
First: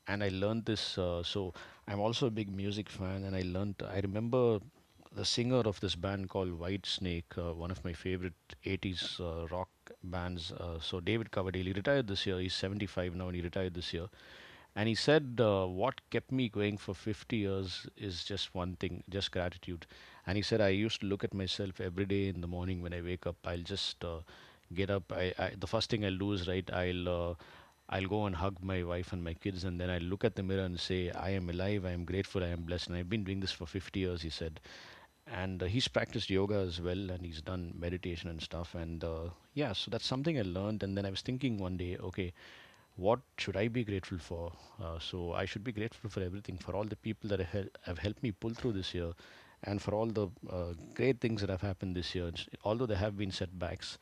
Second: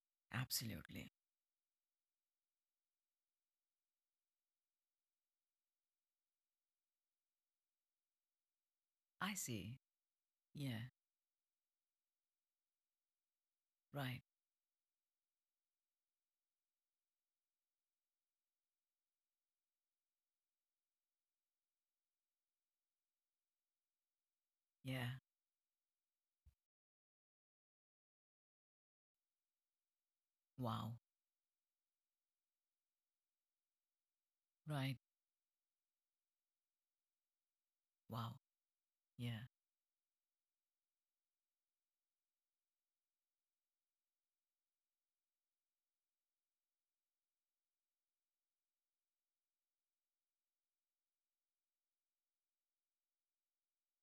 S1: and I learned this.
S2: Absolutely.
S1: So I'm also a big music fan, and I learned. I remember the singer of this band called White Snake, one of my favorite '80s
S2: I
S1: rock
S2: see.
S1: bands.
S2: Yeah.
S1: So David Coverdale, he retired this year. He's 75 now, and he retired this year.
S2: Right.
S1: And he said, "What kept me going for 50 years is just one thing, just gratitude." And he said, "I used to look at myself every day in the morning when I wake up. I'll just get
S2: Yeah.
S1: up. I the first thing I'll do is right. I'll go and hug my wife and my kids, and then I'll look at the mirror and
S2: Wow.
S1: say, I am alive, I am grateful, I am blessed. And I've been doing this for 50 years," he said.
S2: Right.
S1: And he's practiced yoga as well, and he's done meditation
S2: Wow.
S1: and stuff. And
S2: Yeah.
S1: yeah, so that's something I learned. And then I was thinking one day, okay, what should I be grateful for? So I should be grateful for everything, for all the people that have have helped me pull through this year, and for all the great things that have happened this year. It's— although there have been setbacks,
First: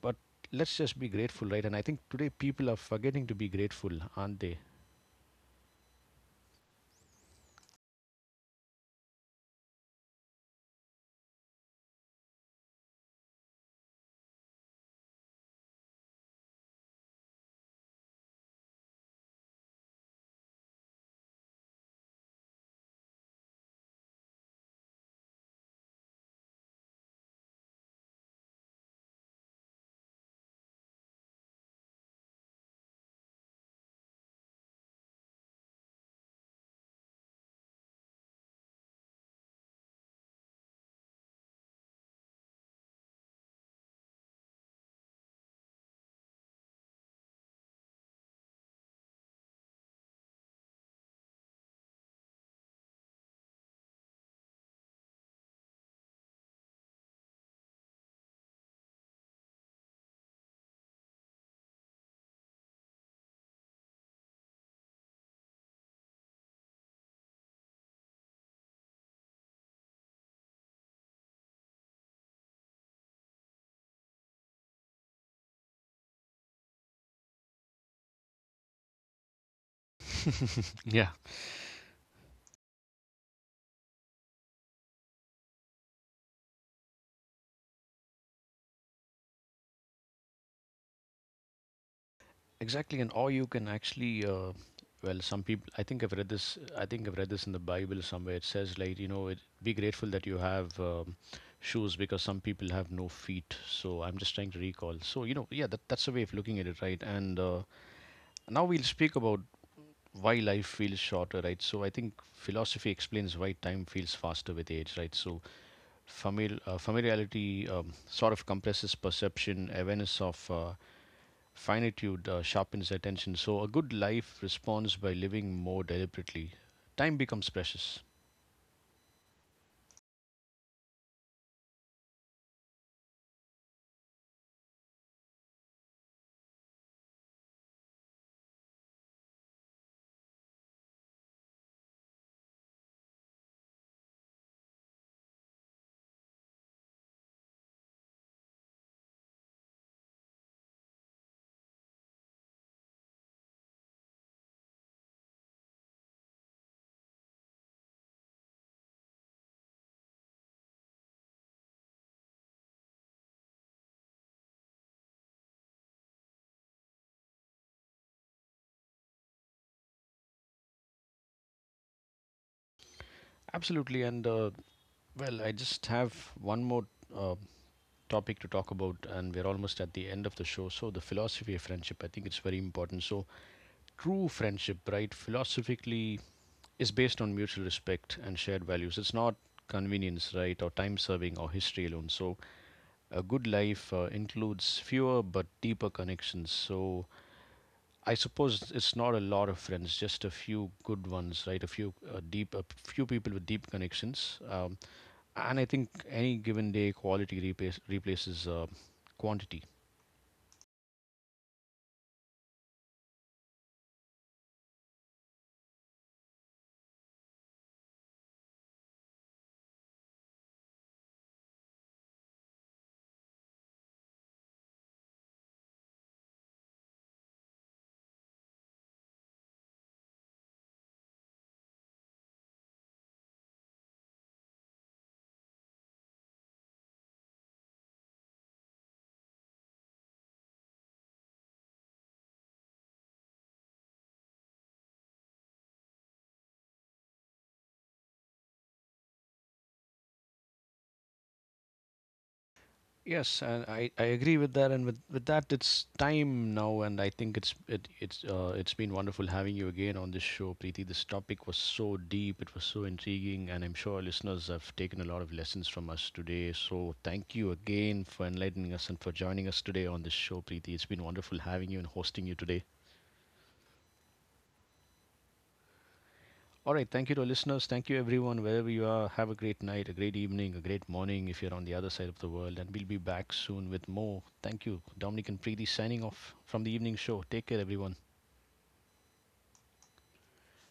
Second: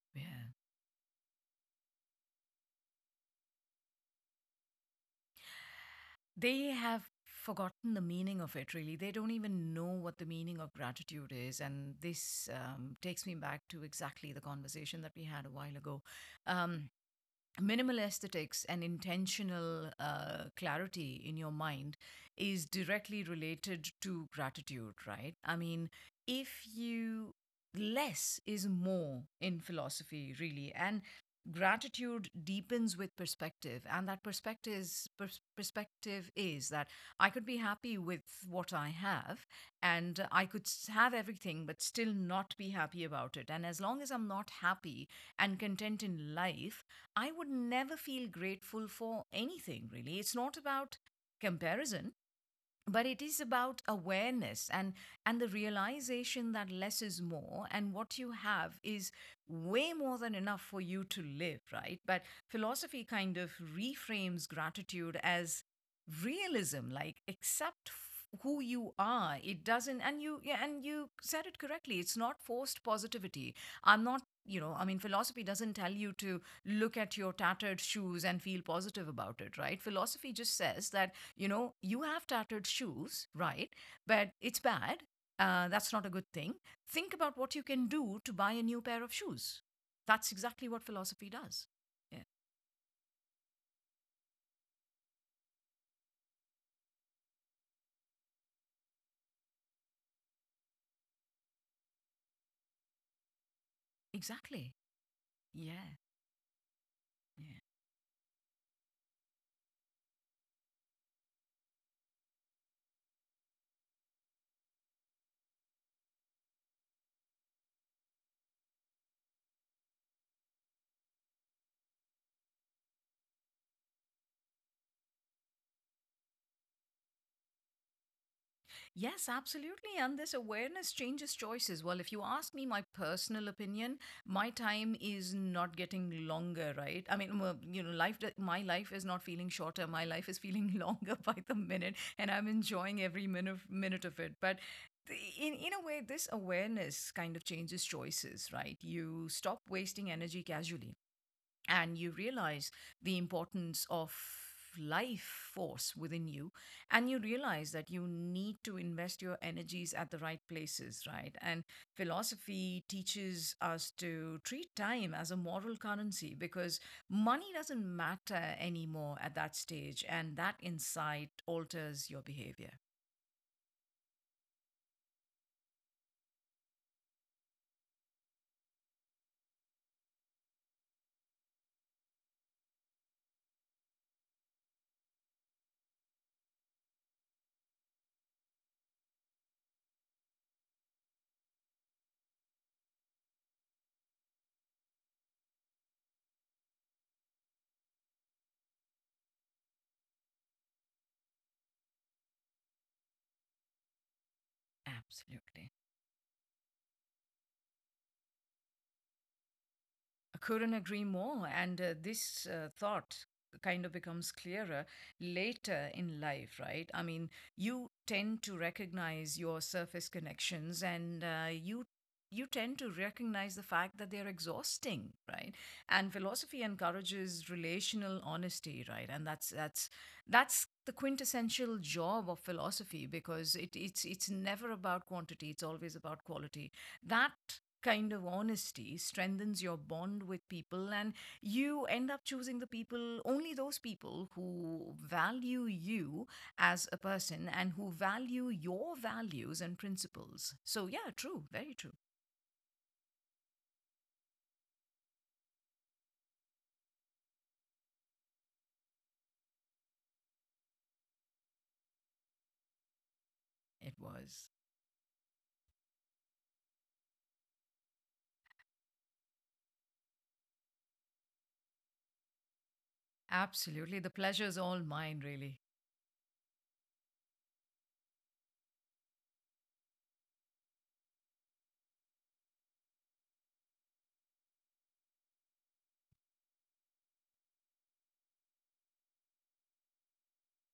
S1: but
S2: Yeah.
S1: let's just be grateful, right? And I think today people are forgetting to be grateful, aren't they?
S2: They have forgotten the meaning of it, really. They don't even know what the meaning of gratitude is. And this takes me back to exactly the conversation that we had a while ago. Um, minimal aesthetics and intentional clarity in your mind is directly related to gratitude, right? I mean, if you, less is more in philosophy, really. And gratitude deepens with perspective, and that perspective is, perspective is that I could be happy with what I have. And I could have everything, but still not be happy about it. And as long as I'm not happy and content in life, I would never feel grateful for anything really. It's not about comparison, but it is about awareness and the realization that less is more, and what you have is way more than enough for you to live, right? But philosophy kind of reframes gratitude as realism. Like, accept who you are. It doesn't, and you, yeah, and you said it correctly, it's not forced positivity. I'm not, you know, I mean, philosophy doesn't tell you to look at your tattered shoes and feel positive about it, right? Philosophy just says
S1: yeah.
S2: that, you know, you have tattered shoes, right? But it's bad. That's not a good thing. Think about what you can do to buy a new pair of shoes. That's exactly what philosophy does. Yeah,
S1: Exactly. And or you can actually, well, some people. I think I've read this. I think I've read this in the Bible somewhere. It says, like, you know, it, be grateful that you have shoes because some people have no feet. So I'm just trying to
S2: exactly,
S1: recall. So you know, yeah,
S2: yeah,
S1: that's a way of looking at it, right? And
S2: yeah.
S1: now we'll speak about why life feels shorter, right? So I think philosophy explains why time feels faster with age, right? So familiarity sort of compresses perception, awareness of finitude sharpens attention. So, a good life responds by living more deliberately. Time becomes precious.
S2: Yes, absolutely. And this awareness changes choices. Well, if you ask me my personal opinion, my time is not getting longer, right? I mean, well, you know, life, my life is not feeling shorter. My life is feeling longer by the minute, and I'm enjoying every minute, minute of it. But the- in a way, this awareness kind of changes choices, right? You stop wasting energy casually, and you realize the importance of life force within you. And you realize that you need to invest your energies at the right places, right? And philosophy teaches us to treat time as a moral currency, because money doesn't matter anymore at that stage, and that insight alters your behavior.
S1: Absolutely. And, well, I just have one more uh, topic to talk about, and we're almost at the end of the show. So, the philosophy of friendship, I think it's very important. So, true friendship, right, philosophically, is based on mutual respect and shared values. It's not convenience, right, or time serving or history alone. So, a good life includes fewer but deeper connections. So I suppose it's not a lot of friends, just a few good ones, right? A few a few people with deep connections. And I
S2: Absolutely.
S1: think any given day, quality replaces quantity.
S2: I couldn't agree more. And this thought kind of becomes clearer later in life, right? I mean, you tend to recognize your surface connections, and you. You tend to recognize the fact that they're exhausting, right? And philosophy encourages relational honesty, right? And that's that's the quintessential job of philosophy, because it, it's never about quantity; it's always about quality. That kind of honesty strengthens your bond with people, and you end up choosing the people, only those people who value you as a person and who value your values and principles. So yeah, true, very true.
S1: Yes, and I agree with that. And with that, it's time now, and I think it's it it's been wonderful having you again on this show, Preeti. This topic was so deep, it was so intriguing, and I'm sure
S2: It
S1: our listeners
S2: was
S1: have taken a lot of lessons from us today. So thank you again for enlightening us and for joining us today on this show, Preeti. It's been wonderful having you and hosting you today.
S2: absolutely, the pleasure's all mine, really.
S1: All right. Thank you to our listeners. Thank you, everyone, wherever you are. Have a great night, a great evening, a great morning if you're on the other side of the world. And we'll be back soon with more. Thank you. Dominic and Preeti signing off from the evening show. Take care, everyone.